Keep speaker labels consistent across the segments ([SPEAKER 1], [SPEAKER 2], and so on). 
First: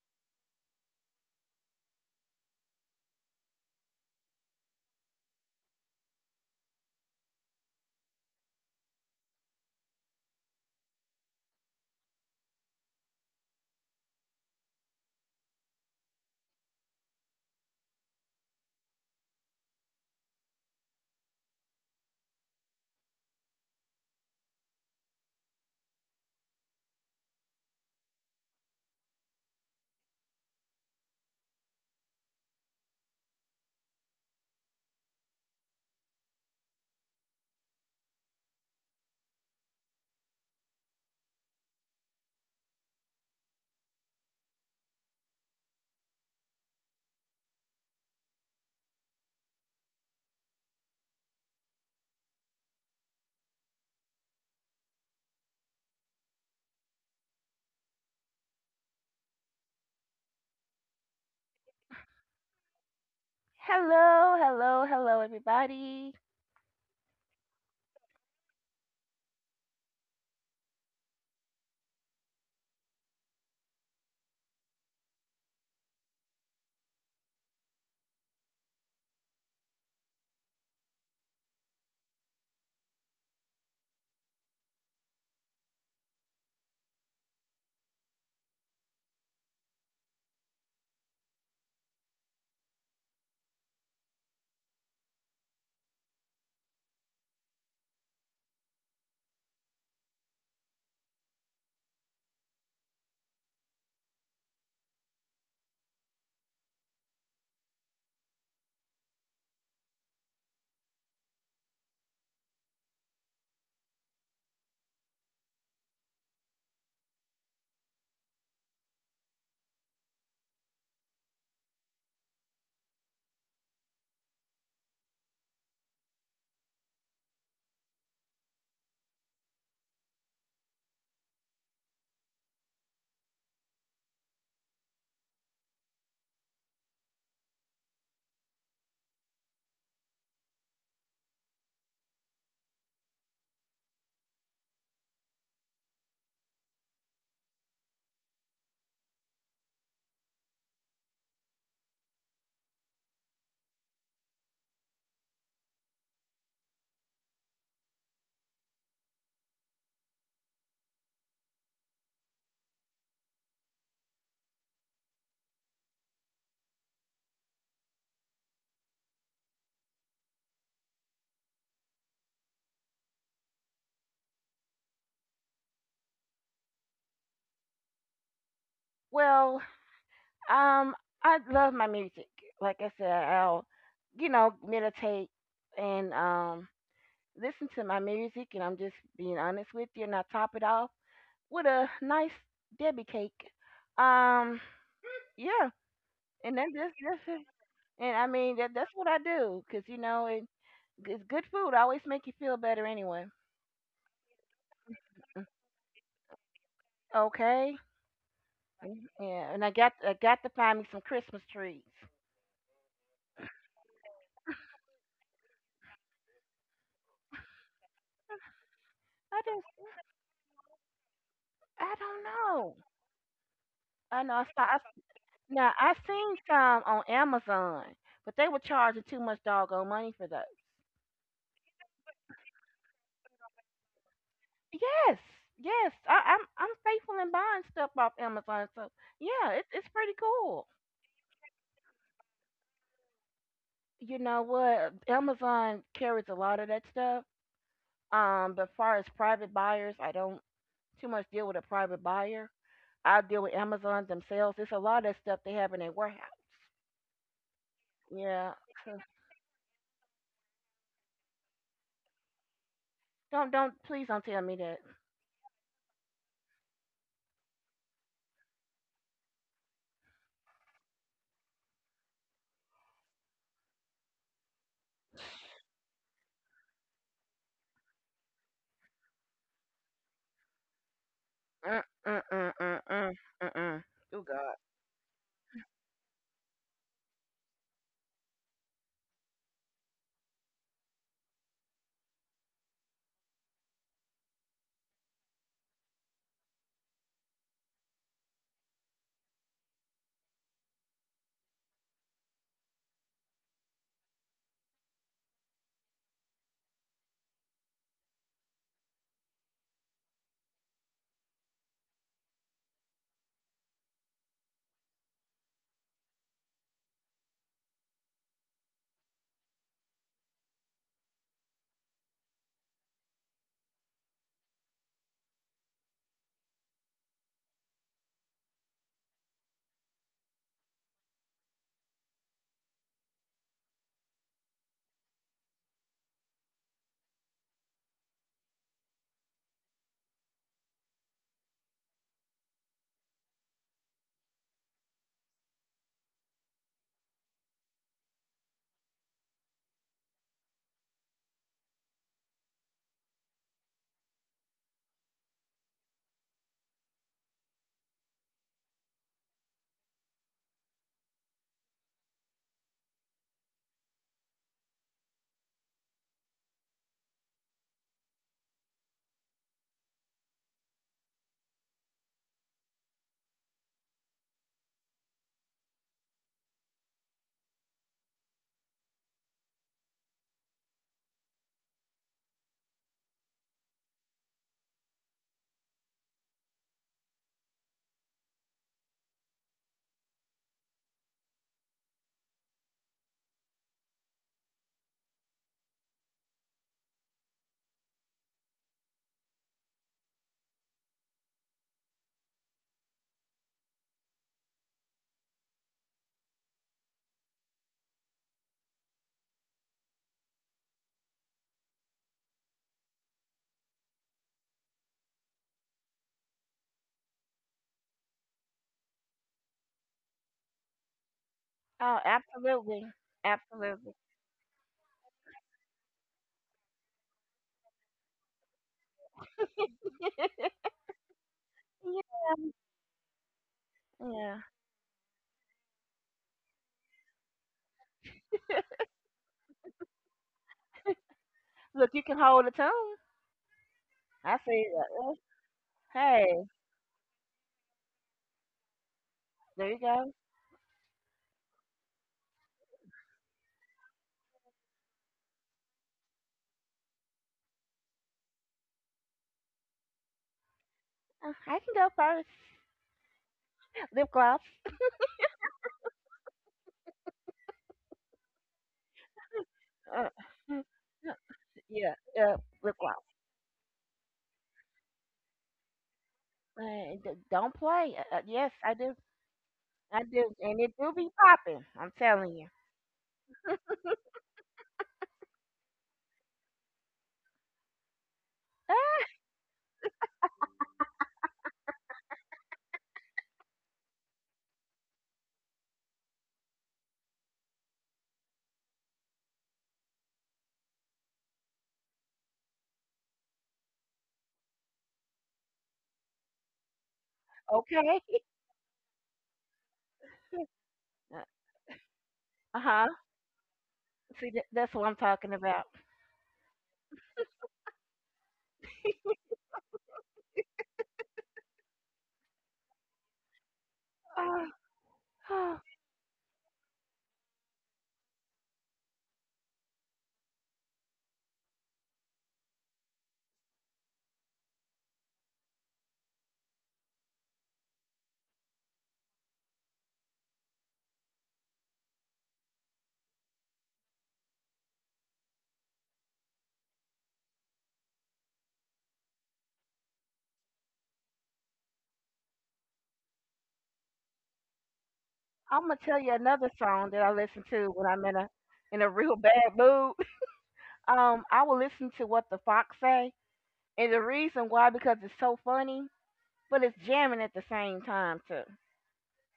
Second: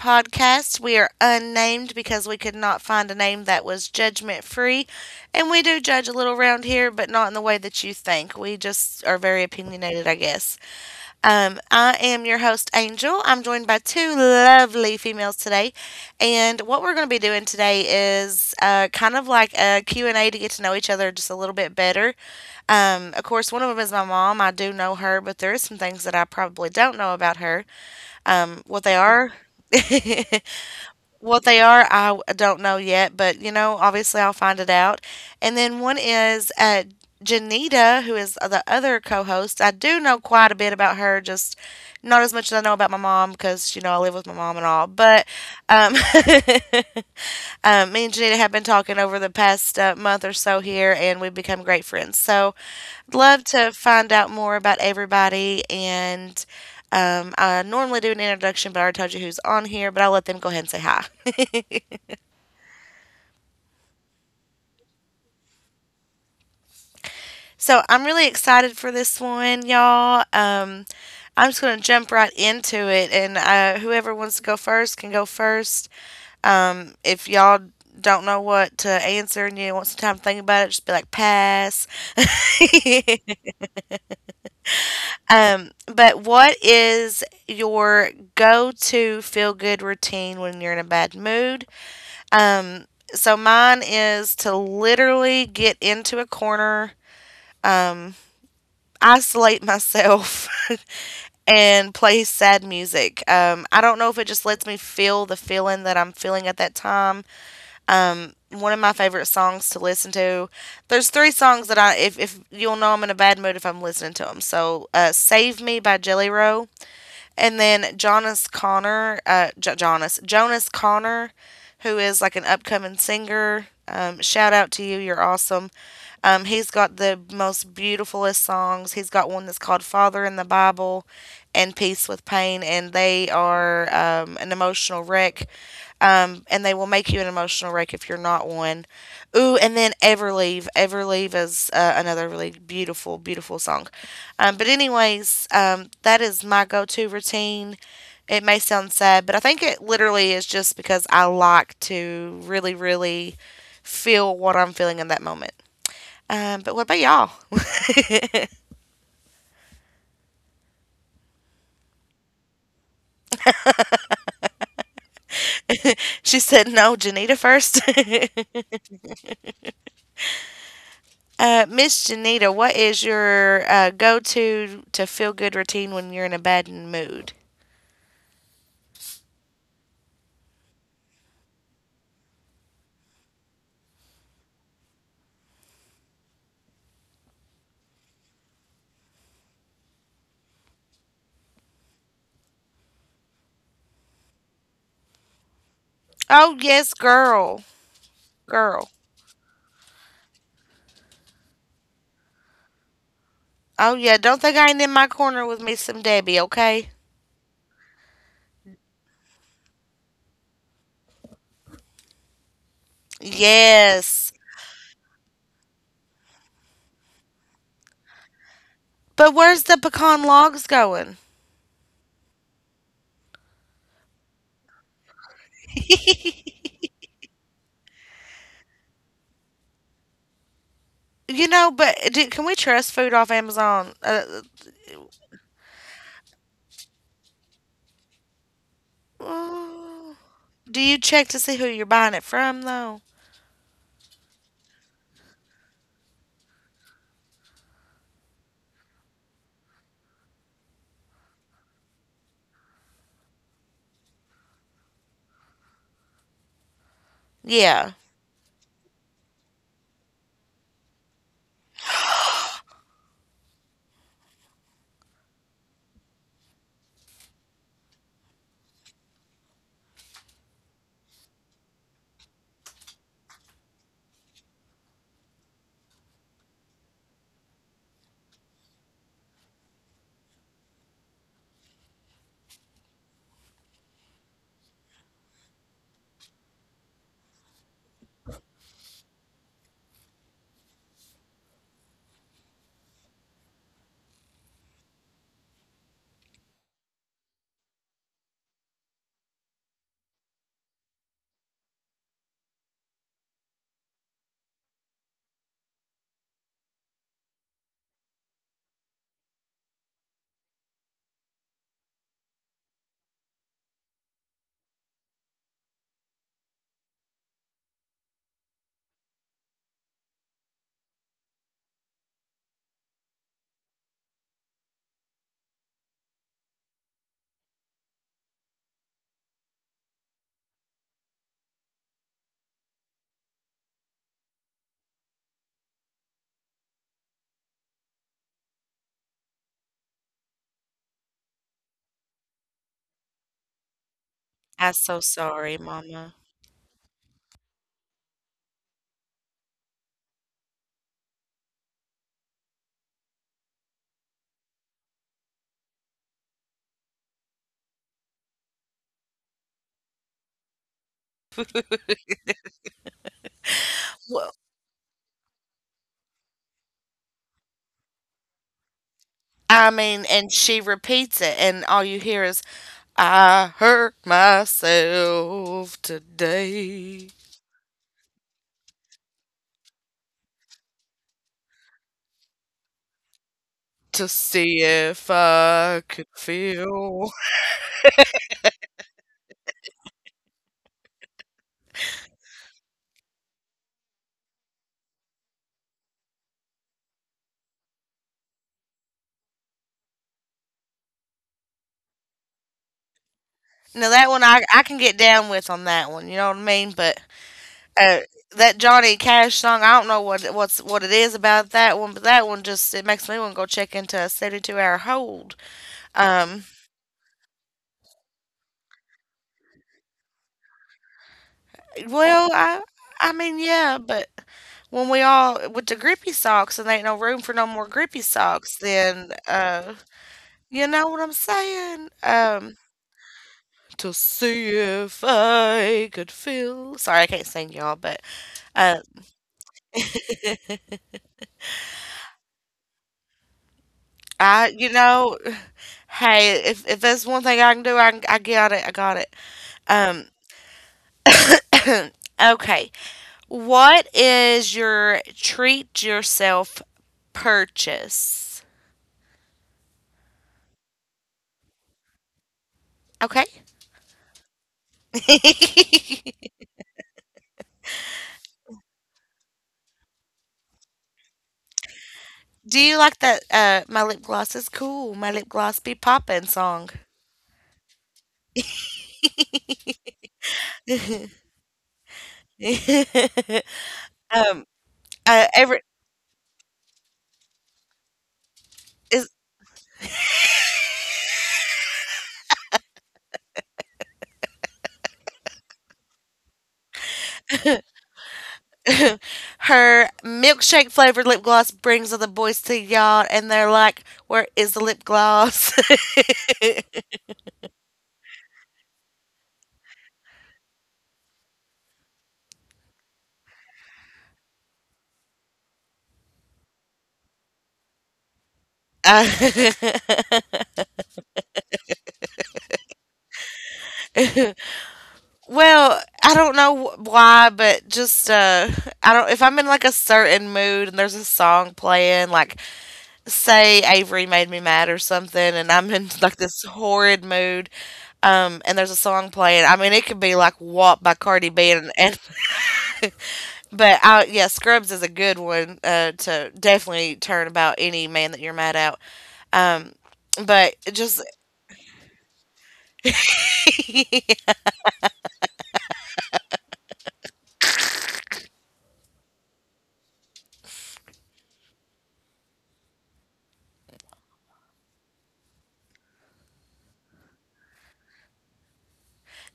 [SPEAKER 1] Podcast. We are unnamed because we could not find a name that was judgment free. And we do judge a little around here, but not in the way that you think. We just are very opinionated, I guess. I am your host, Angel. I'm joined by two lovely females today. And what we're going to be doing today is kind of like a Q and a to get to know each other just a little bit better. Of course, one of them is my mom. I do know her, but there is some things that I probably don't know about her. What they are, what they are, don't know yet, but you know, obviously I'll find it out. And then one is Janita, who is the other co-host. I do know quite a bit about her, just not as much as I know about my mom because you know I live with my mom and all. But um, me and Janita have been talking over the past month or so here, and we've become great friends. So love to find out more about everybody. And I normally do an introduction, but I already told you who's on here, but I'll let them go ahead and say hi.
[SPEAKER 2] Hello, hello, hello, everybody.
[SPEAKER 1] So I'm really excited for this one, y'all. I'm just going to jump right into it, and whoever wants to go first can go first. If y'all don't know what to answer and you want some time to think about it, just be like, pass. But what is your go to feel good routine when you're in a bad mood? Um, so mine is to literally get into a corner, isolate myself, and play sad music. I don't know if it just lets me feel the feeling that I'm feeling at that time. One of my favorite songs to listen to. There's three songs that I, if you'll know, I'm in a bad mood if I'm listening to them. So, "Save Me" by Jelly Roll, and then Jonas Connor, Jonas Connor, who is like an upcoming singer. Shout out to you, you're awesome. He's got the most beautifulest songs. He's got one that's called Father in the Bible and Peace with Pain, and they are an emotional wreck. And they will make you an emotional wreck if you're not one. Ooh, and then Everleave. Everleave is another really beautiful, beautiful song. But anyways, that is my go to routine. It may sound sad, but I think it literally is just because I like to really, really feel what I'm feeling in that moment. But what about y'all? she said, no, Janita first. Miss Janita, what is your go to feel good routine when you're in a bad mood?
[SPEAKER 2] Well, um, I love my music. Like I said, you know, meditate and listen to my music, and I'm just being honest with you, and I top it off with a nice Debbie cake. Um, yeah, and
[SPEAKER 1] Oh,
[SPEAKER 2] then this,
[SPEAKER 1] yes,
[SPEAKER 2] this,
[SPEAKER 1] girl.
[SPEAKER 2] and I mean that's
[SPEAKER 1] Girl.
[SPEAKER 2] what I do, 'cause you know it's good food. Always make you feel better anyway.
[SPEAKER 1] Oh, yeah. Don't think I ain't in my corner with me some Debbie, okay?
[SPEAKER 2] Okay. Yeah, and I got to find me some Christmas trees.
[SPEAKER 1] Yes. But where's the
[SPEAKER 2] I
[SPEAKER 1] pecan logs going?
[SPEAKER 2] I don't know. I know. I saw. Now I seen
[SPEAKER 1] you
[SPEAKER 2] some on Amazon, but they were charging too much doggone money for those.
[SPEAKER 1] know, but can we trust food off Amazon?
[SPEAKER 2] Yes, yes. I'm faithful in buying stuff off Amazon, so yeah, it's pretty
[SPEAKER 1] Uh,
[SPEAKER 2] cool.
[SPEAKER 1] do you check to see who you're buying it from, though?
[SPEAKER 2] You know what? Amazon carries a lot of that stuff. But far as private buyers, I don't too much deal with a private buyer. I deal with Amazon themselves. It's a lot of that stuff they have in their warehouse.
[SPEAKER 1] Yeah.
[SPEAKER 2] Yeah. Don't please don't tell me that. Mm, mm, mm, mm, mm, mm, mm. Oh God.
[SPEAKER 1] I'm so sorry, Mama. Wh- I mean, and she repeats it, and all you hear is, I hurt myself today to see if I could feel. Now, that one I can get down with on that one, you know what I mean? But uh, that Johnny Cash song, I don't know what what it is about that one, but that one just, it makes me want to go check into a 72-hour hold. um,
[SPEAKER 2] Oh,
[SPEAKER 1] Well,
[SPEAKER 2] absolutely.
[SPEAKER 1] I mean, yeah,
[SPEAKER 2] Absolutely.
[SPEAKER 1] but when we all with the grippy socks and there ain't no room for no more grippy socks, then you know what I'm saying?
[SPEAKER 2] Yeah.
[SPEAKER 1] To
[SPEAKER 2] Yeah.
[SPEAKER 1] see if I could feel sorry, I can't sing y'all, but uh
[SPEAKER 2] Look, you can hold a tone. I
[SPEAKER 1] I
[SPEAKER 2] say,
[SPEAKER 1] you know, hey,
[SPEAKER 2] hey,
[SPEAKER 1] if there's one thing I can do, I can, I got it.
[SPEAKER 2] there you
[SPEAKER 1] Um
[SPEAKER 2] go.
[SPEAKER 1] okay. What is your treat yourself purchase?
[SPEAKER 2] I can go first.
[SPEAKER 1] Okay.
[SPEAKER 2] Lip gloss. Uh, yeah, uh,
[SPEAKER 1] Do
[SPEAKER 2] lip
[SPEAKER 1] you
[SPEAKER 2] gloss.
[SPEAKER 1] like that? My lip gloss is cool. My lip gloss be poppin' song.
[SPEAKER 2] Don't play. Yes, I do. I do. And it do be popping. I'm telling you.
[SPEAKER 1] um, every is
[SPEAKER 2] Ah,
[SPEAKER 1] her milkshake flavored lip gloss brings all the boys to the yard, and they're like, "Where is the lip gloss?"
[SPEAKER 2] okay. Uh huh. See, that's what I'm talking about.
[SPEAKER 1] Uh,
[SPEAKER 2] Uh,
[SPEAKER 1] well, I don't know why, but just I don't. If I'm in like a certain mood and there's a song playing, like say Avery made me mad or something, and I'm in like this horrid mood, and there's a song playing. I mean, it could be like "WAP" by Cardi B, and but yeah, Scrubs is a good one to definitely turn about any man that you're mad at. Um, but it just do
[SPEAKER 2] I'm gonna tell you another song that I listen to when I'm in a real bad mood. I will listen to What the Fox Say, and the reason why because it's so funny, but it's jamming at the same time too.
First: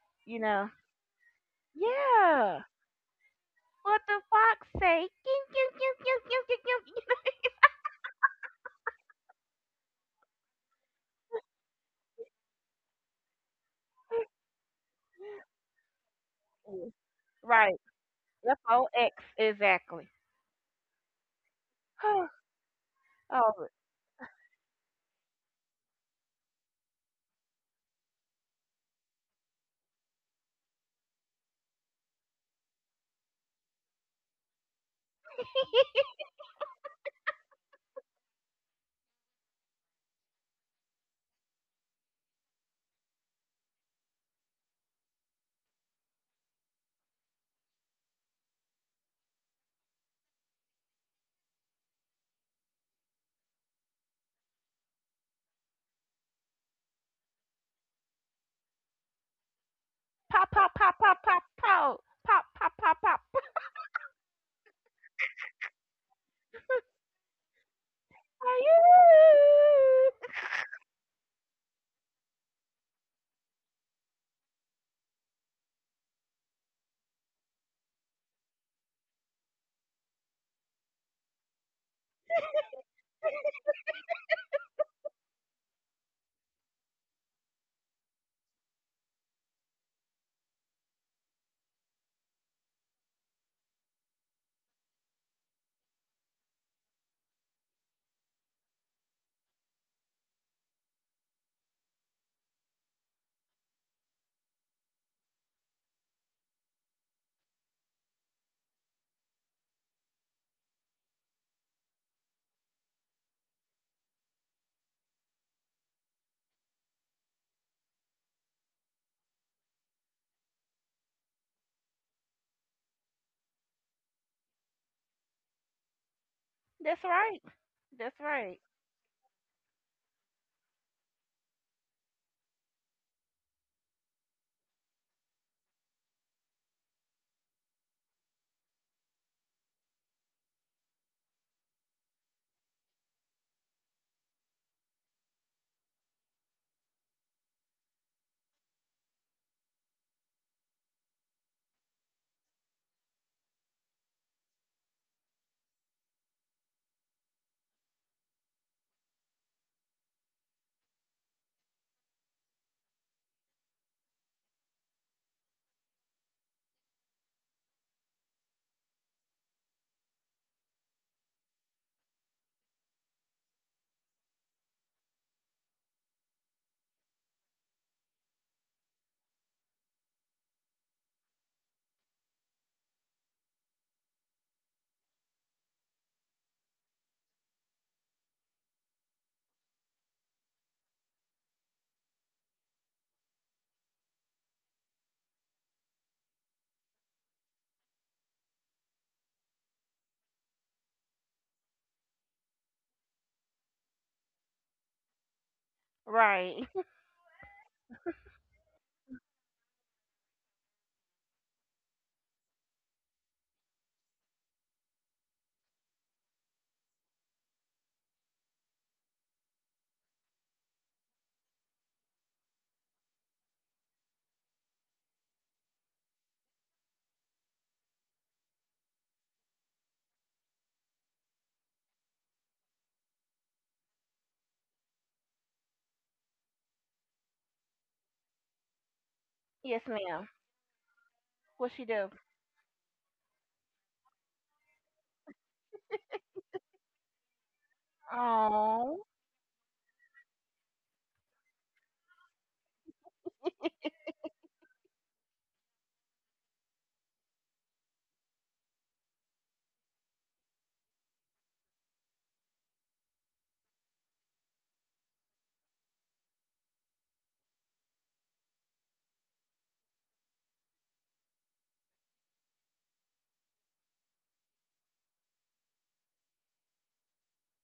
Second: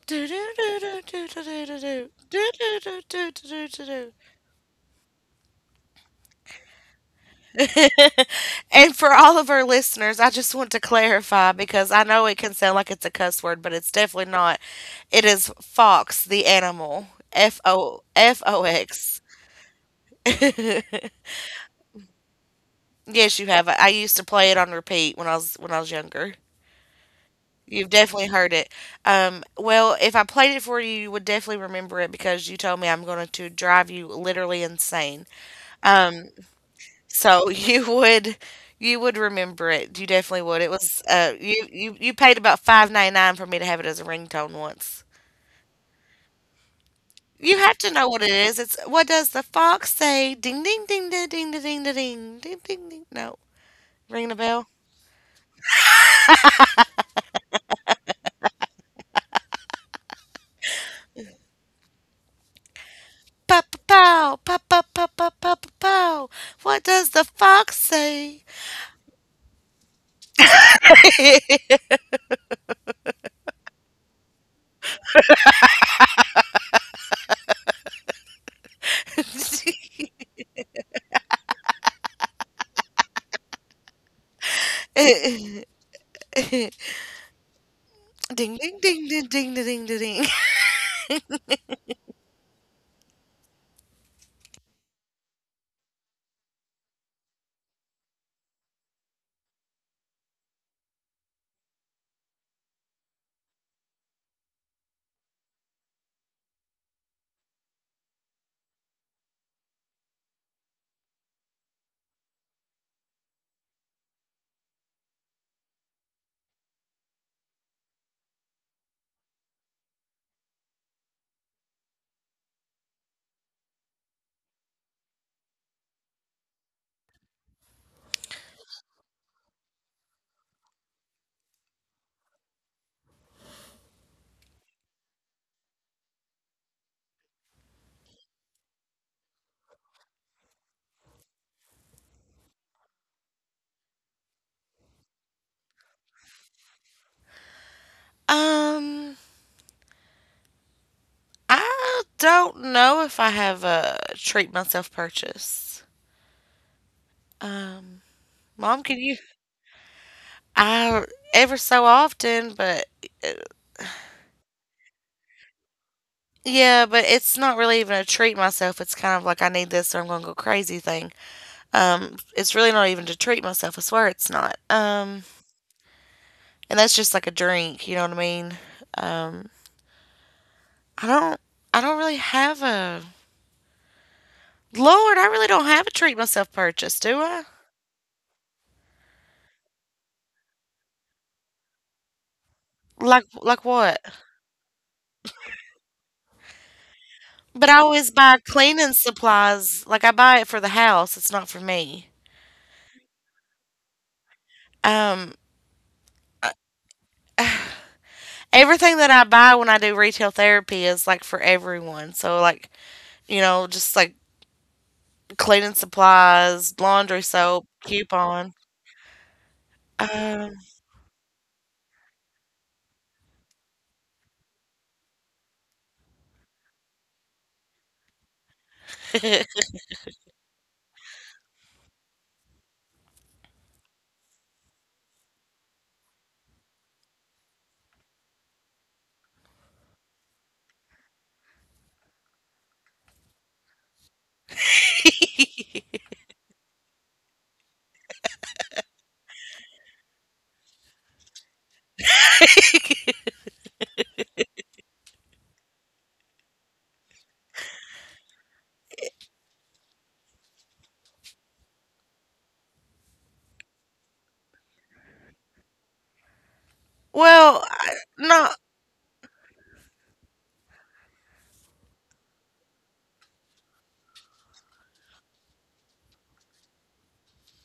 [SPEAKER 1] do do
[SPEAKER 2] You know?
[SPEAKER 1] do do do do do do
[SPEAKER 2] Yeah.
[SPEAKER 1] do do do do do
[SPEAKER 2] What
[SPEAKER 1] do.
[SPEAKER 2] the fox say?
[SPEAKER 1] and for all of our listeners, I just want to clarify because I know it can sound like it's a cuss word, but it's definitely not. It is fox, the animal.
[SPEAKER 2] Right.
[SPEAKER 1] F
[SPEAKER 2] F
[SPEAKER 1] O
[SPEAKER 2] O X
[SPEAKER 1] X.
[SPEAKER 2] exactly. oh.
[SPEAKER 1] Yes, you have. I used to play it on repeat when I was younger. You've definitely heard it. Well, if I played it for you, you would definitely remember it because you told me I'm going to drive you literally insane. Um, So you would remember it. You definitely would. It was you paid about 5.99 for me to have it as a ringtone once. You have to know what it is. It's what does the fox say? Ding ding ding ding ding ding ding da, ding ding ding ding. No, ringing the bell.
[SPEAKER 2] Pop pop pop pop pop pop pop pop pop pop.
[SPEAKER 1] Pa pa pow pa pa pa pa pa pa pow. What does the fox say?
[SPEAKER 2] Are you?
[SPEAKER 1] ding ding ding ding ding da, ding da, ding.
[SPEAKER 2] That's right. That's right.
[SPEAKER 1] Um, I don't know if I have a treat myself purchase. Um, mom, can you? I ever so often, but uh, yeah, but it's not really even a treat myself. It's kind of like I need this or I'm gonna go crazy thing. It's really not even to treat myself. I swear it's not. And that's just like a drink. You know what I mean? Um, I don't. I don't really have a Lord. I really don't have a treat myself purchase, do I? Like what? But I always buy cleaning supplies. Like I buy it for the house. It's not for me. Um,
[SPEAKER 2] Right.
[SPEAKER 1] I, everything that I buy when I do retail therapy is like for everyone. So like, you know, just like cleaning supplies, laundry soap, coupon. Um,
[SPEAKER 2] Yes, ma'am. What she do? Oh.
[SPEAKER 1] no,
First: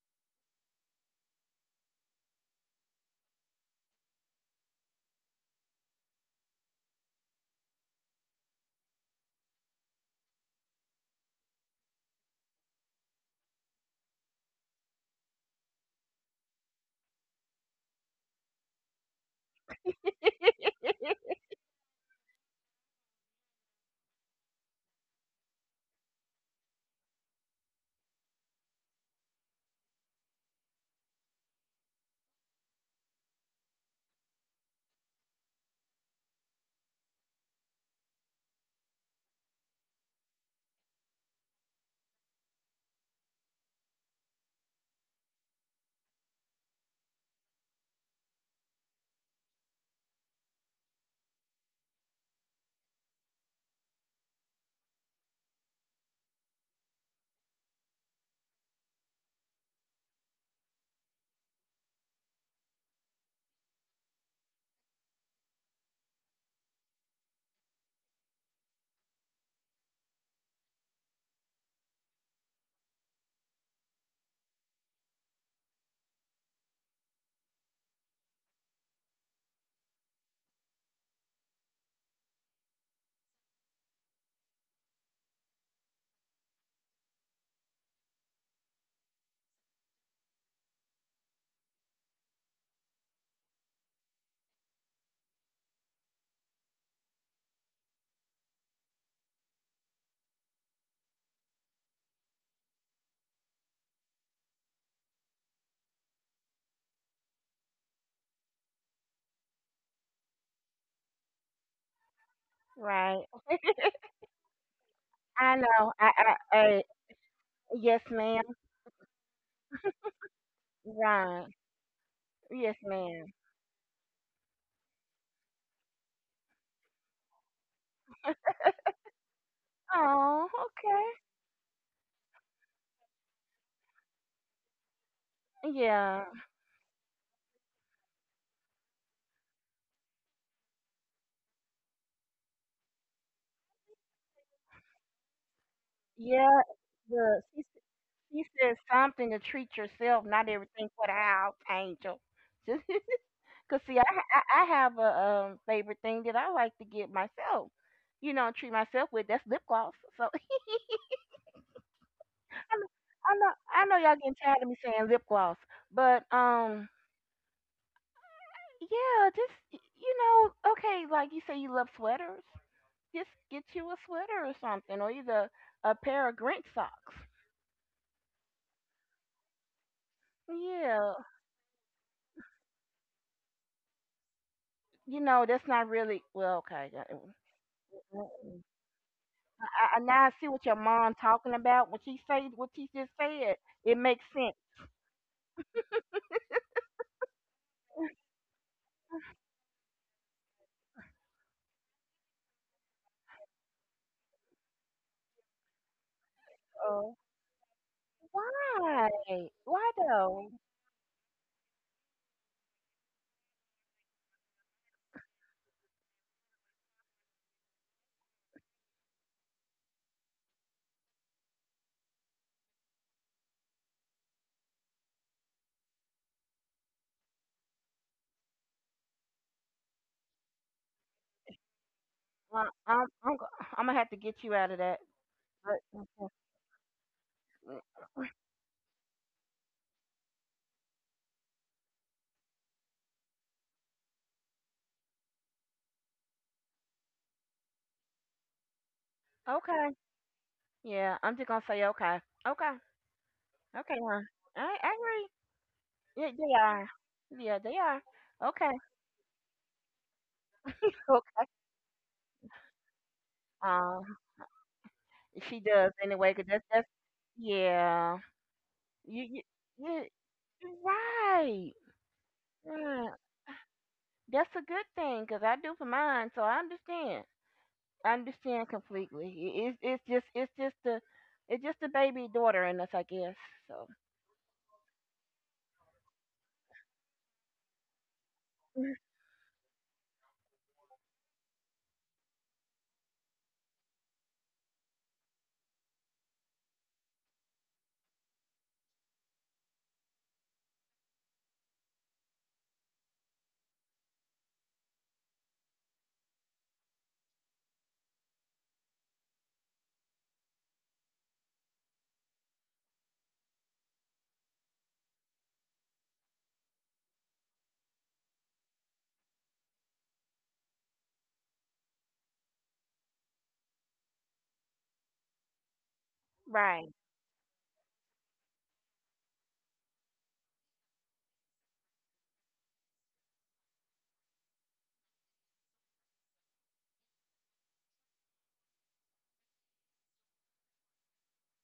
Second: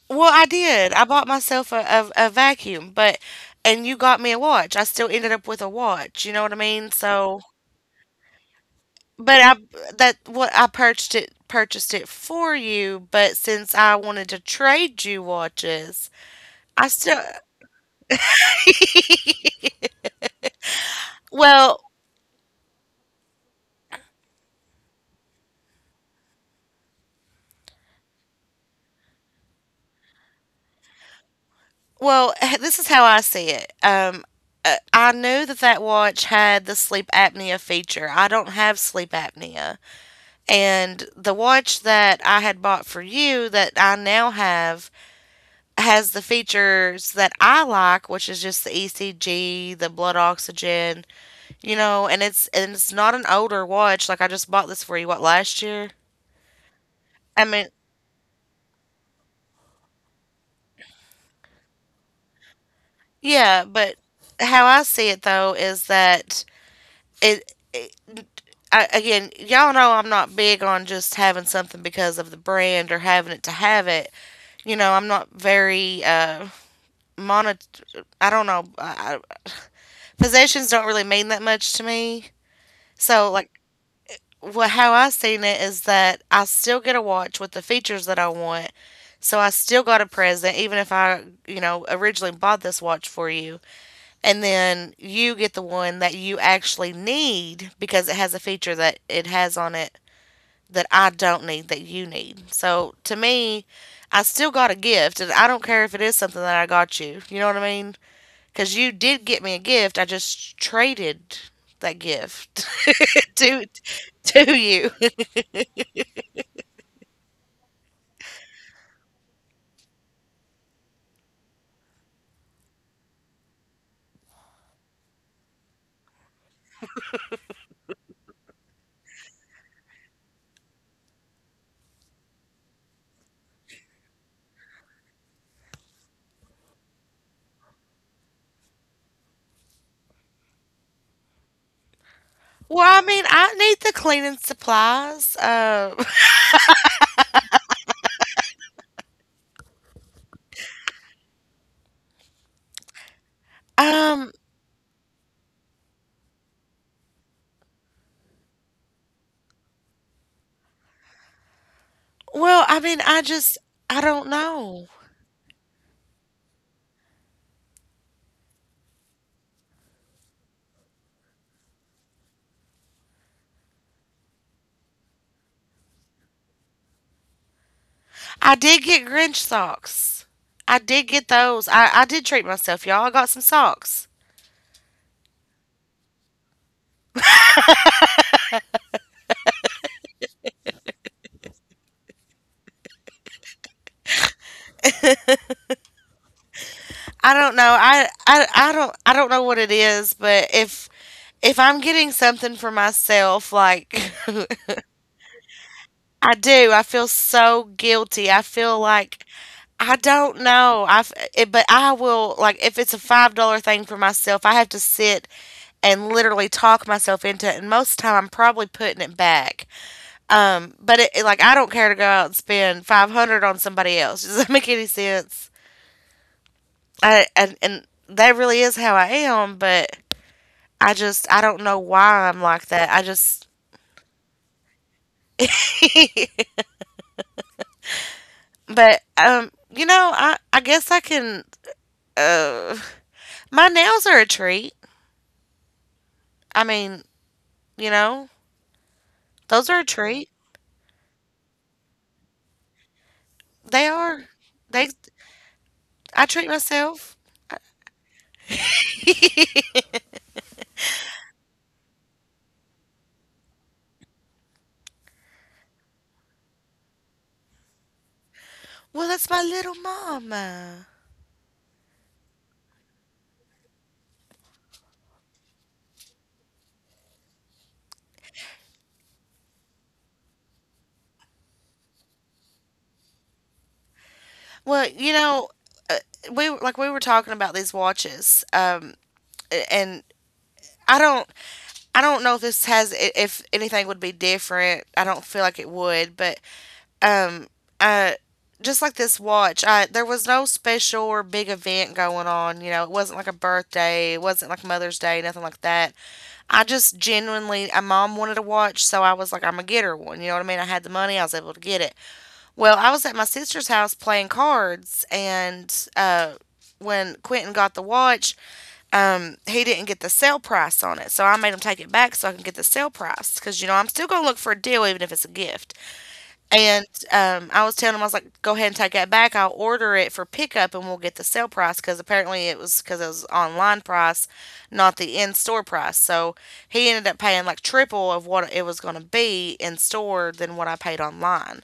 [SPEAKER 1] well, I did. I bought myself a vacuum, but and you got me a watch. I still ended up with a watch. You know what I mean? So, but I that what I purchased it for you. But since I wanted to trade you watches, I still. Well, Well, this is how I see it. I knew that that watch had the sleep apnea feature. I don't have sleep apnea. And the watch that I had bought for you that I now have has the features that I like, which is just the ECG, the blood oxygen, you know, and it's not an older watch like I just bought this for you what last year. I mean, yeah, but how I see it though is that it again, y'all know I'm not big on just having something because of the brand or having it to have it. You know, I'm not very mono. I don't know. Possessions don't really mean that much to me. So like, what how I seen it is that I still get a watch with the features that I want. So I still got a present, even if I, you know, originally bought this watch for you. And then you get the one that you actually need because it has a feature that it has on it that I don't need that you need. So to me, I still got a gift, and I don't care if it is something that I got you. You know what I mean? Because you did get me a gift. I just traded that gift
[SPEAKER 2] right.
[SPEAKER 1] to to you.
[SPEAKER 2] I know. I. Yes, ma'am. Right. Yes, ma'am. Oh. Okay. Yeah.
[SPEAKER 1] Well, I mean, I need the cleaning supplies.
[SPEAKER 2] Yeah. The she, s- she said something to treat yourself, not everything for the house, angel. Cause see,
[SPEAKER 1] Um.
[SPEAKER 2] I have a favorite thing that I like to get myself. You know, treat myself with that's lip gloss. So,
[SPEAKER 1] Well,
[SPEAKER 2] I
[SPEAKER 1] I
[SPEAKER 2] know,
[SPEAKER 1] mean, I just
[SPEAKER 2] I know
[SPEAKER 1] I
[SPEAKER 2] y'all
[SPEAKER 1] don't
[SPEAKER 2] getting tired of me
[SPEAKER 1] know.
[SPEAKER 2] saying lip gloss, but yeah, just you know, okay, like you say, you love sweaters. Just get you a sweater or something, or either a pair of Grinch socks.
[SPEAKER 1] I did get Grinch socks. I did
[SPEAKER 2] Yeah,
[SPEAKER 1] get those. I did treat myself, y'all. I got some socks.
[SPEAKER 2] you know, that's not really well. Okay, yeah, mm, mm, mm. I now I see what your mom talking about. When she say, what she just said, it makes sense.
[SPEAKER 1] I don't know. I don't I don't know what it is, but if I'm getting something for myself, like I do, I feel
[SPEAKER 2] Uh,
[SPEAKER 1] so guilty. I feel like
[SPEAKER 2] why? Why
[SPEAKER 1] I don't
[SPEAKER 2] though?
[SPEAKER 1] know. But I will, like, if it's a $5 thing for myself, I have to sit and literally talk myself into it. And most of the time, I'm probably putting it back. But like, I don't care to go out and spend 500 on somebody else. Does that make any sense? And that really is how I am. But I just, I don't know why I'm
[SPEAKER 2] Uh,
[SPEAKER 1] like that. I
[SPEAKER 2] I'm, I'm, go-
[SPEAKER 1] just
[SPEAKER 2] I'm gonna have to get you out of that. But mm, mm,
[SPEAKER 1] But I guess I can uh my nails are a treat. I mean, you know, those are a
[SPEAKER 2] okay.
[SPEAKER 1] treat.
[SPEAKER 2] Yeah, I'm just gonna say okay. Okay.
[SPEAKER 1] They
[SPEAKER 2] Okay, huh?
[SPEAKER 1] are. They
[SPEAKER 2] I agree.
[SPEAKER 1] I
[SPEAKER 2] Yeah,
[SPEAKER 1] treat
[SPEAKER 2] they are.
[SPEAKER 1] myself.
[SPEAKER 2] Yeah, they are. Okay. Okay. Um, she does anyway, 'cause that's yeah.
[SPEAKER 1] Well,
[SPEAKER 2] You
[SPEAKER 1] that's my
[SPEAKER 2] you
[SPEAKER 1] little
[SPEAKER 2] you you're
[SPEAKER 1] mama.
[SPEAKER 2] right. Yeah, that's a good thing, 'cause I do for mine, so I understand. I understand completely. It's just the baby daughter in us, I guess. So
[SPEAKER 1] Well, you know, uh, we, like, we were talking about these watches, and I don't, I don't know if this has, if anything would be different. I don't feel like it would, but Um, uh, just like this watch, I there was no special or big event going on. You know, it wasn't like a birthday, it wasn't like Mother's Day, nothing like that. I just genuinely, my mom wanted a watch, so I was like, I'm gonna get her one. You know what I mean? I had the money, I was able to get it. Well, I was at my sister's house playing cards, and when Quentin got the watch, he didn't get the sale price on it, so I made him take it back so I can get the sale price because, you know, I'm still gonna look for a deal even if it's a gift. And
[SPEAKER 2] right.
[SPEAKER 1] I was telling him, I was like, go ahead and take that back. I'll order it for pickup and we'll get the sale price because apparently it was because it was online price, not the in store price. So he ended up paying like triple of what it was going to be in store than what I paid online,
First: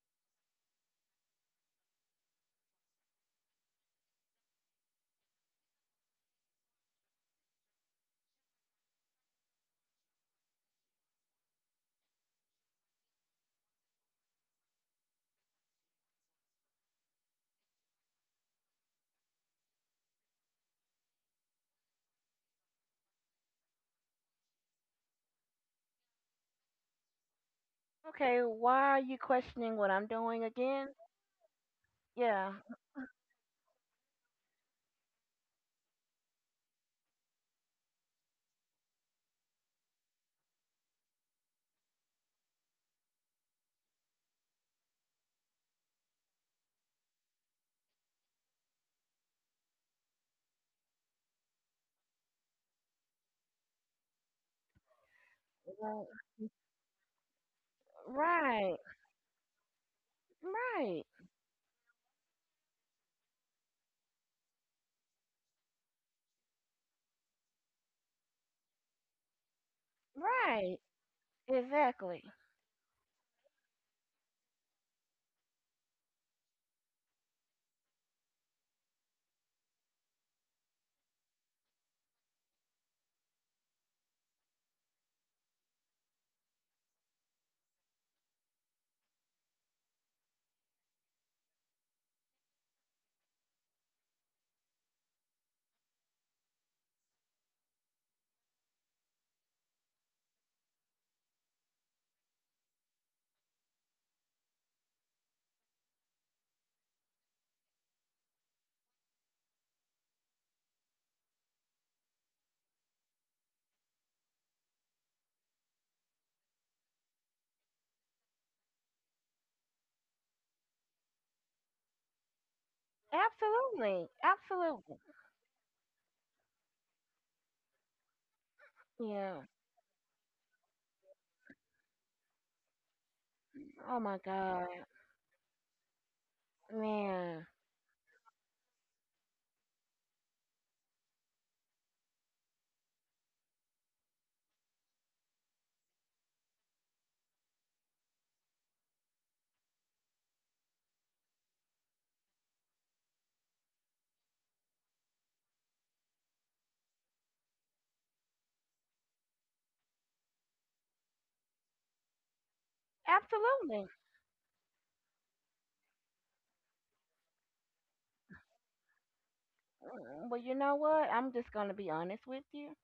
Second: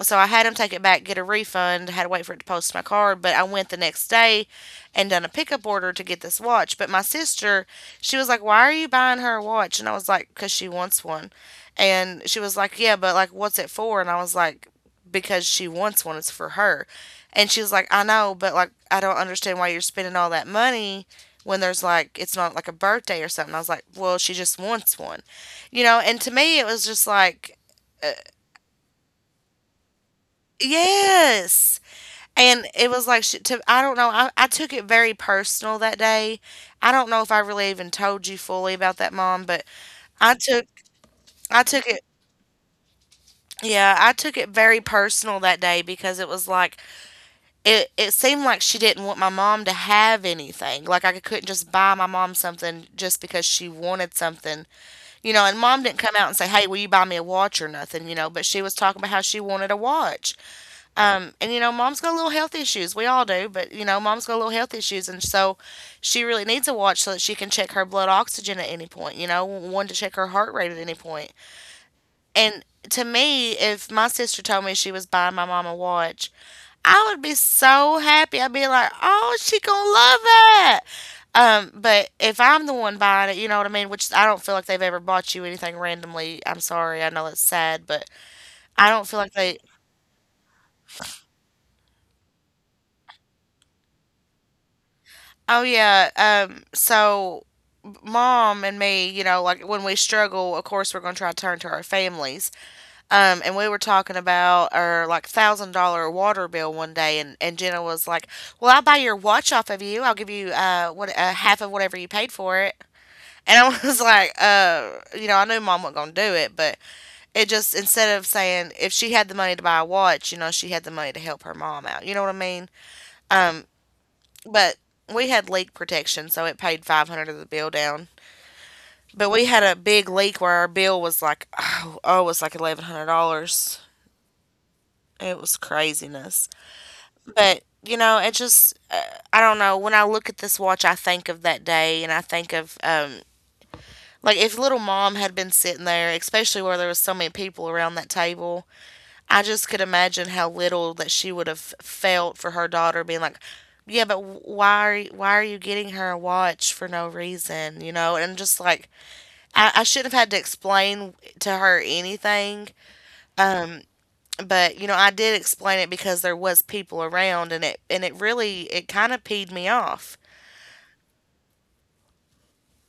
[SPEAKER 1] so I had him take it back, get a refund, had to wait for it to post to my card, but I went the next day and done a pickup order to get this watch. But my sister, she was like, "Why are you buying her a watch?" And I was like, "Cause she wants one." And she was like, "Yeah, but like what's it for?" And I was like, "Because she wants one. It's for her." And she was like, "I know, but like I don't understand why you're spending all that money. When there's like, it's not like a birthday or something." I was like, well, she just wants one, you know? And to me, it was just like,
[SPEAKER 2] Okay. Why are you questioning what I'm doing again?
[SPEAKER 1] yes.
[SPEAKER 2] Yeah.
[SPEAKER 1] And it was like I don't know. I took it very personal that day. I don't know if I really even told you fully about that, Mom, but I took I took it. Yeah, I took it very personal that day because it was like It seemed like she didn't want my mom to have anything. Like, I couldn't just buy my mom something just because she wanted something, you know. And mom didn't come out and say, "Hey, will you buy me a watch or nothing?" You know. But she was
[SPEAKER 2] Right,
[SPEAKER 1] talking about how she wanted a watch.
[SPEAKER 2] right,
[SPEAKER 1] And you know, mom's got little health issues. We all do, but you know, mom's got little health issues, and so she really needs a watch so that she can check her blood oxygen at any point. You know, one to check her heart rate at
[SPEAKER 2] right.
[SPEAKER 1] any point.
[SPEAKER 2] Exactly.
[SPEAKER 1] And to me, if my sister told me she was buying my mom a watch, I would be so happy. I'd be like, "Oh, she gonna love that." But if I'm the one buying it, you know what I mean. Which I don't feel like they've ever bought you anything randomly. I'm sorry, I know it's sad, but I don't feel like they. Oh yeah. So, mom and me, you know, like when we struggle, of course we're going to try to turn to our families. And we were talking about our like $1,000 water bill one day, and Jenna was like, "Well, I'll buy your watch off of you. I'll give you what half of whatever you paid for it." And I was like, you know, I knew mom wasn't gonna do it, but it just, instead of saying if she had the money to buy a watch, you know, she had the money to help her mom out. You know what I mean?
[SPEAKER 2] Absolutely,
[SPEAKER 1] But
[SPEAKER 2] absolutely.
[SPEAKER 1] we had leak protection, so it paid 500 of the bill down. But we
[SPEAKER 2] Yeah.
[SPEAKER 1] had a big leak where our bill was like, oh, oh it was like $1,100.
[SPEAKER 2] Oh my God,
[SPEAKER 1] It was craziness.
[SPEAKER 2] man.
[SPEAKER 1] But, you know, it just, I don't know. When I look at this watch, I think of that day and I think of, like, if little mom had been sitting there, especially where there was so many people around that table, I just could imagine how little that she would have felt for her daughter being like, "Yeah, but why are you getting her a watch for no reason?" You know, and just like I shouldn't have had to explain to her anything,
[SPEAKER 2] Absolutely.
[SPEAKER 1] but you know I did explain it because there was people around, and it really it kind of peed me off.
[SPEAKER 2] Mm. Well, you know what? I'm just gonna be honest with you.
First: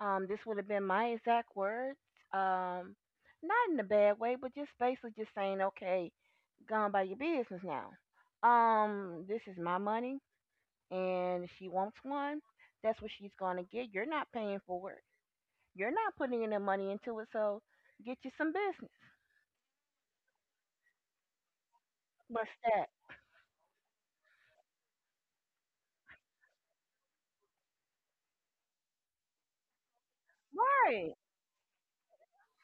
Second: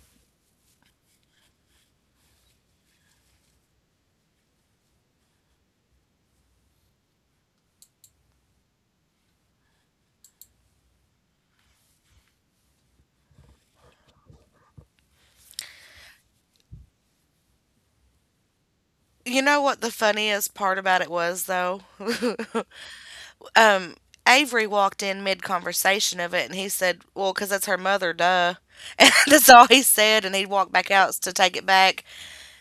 [SPEAKER 2] This would have been my exact words. Um, not in a bad way, but just basically just saying, okay, gone by your business now. This is my money, and if she wants one, that's what she's gonna get. You're not paying for it. You're not putting any money into it, so get you some business.
[SPEAKER 1] You know what the funniest part about it was though?
[SPEAKER 2] What's that?
[SPEAKER 1] Um, Avery walked in mid conversation of it and he said, "Well, because that's her mother, duh." And that's all he said. And he walked back out
[SPEAKER 2] Right,
[SPEAKER 1] to take it back.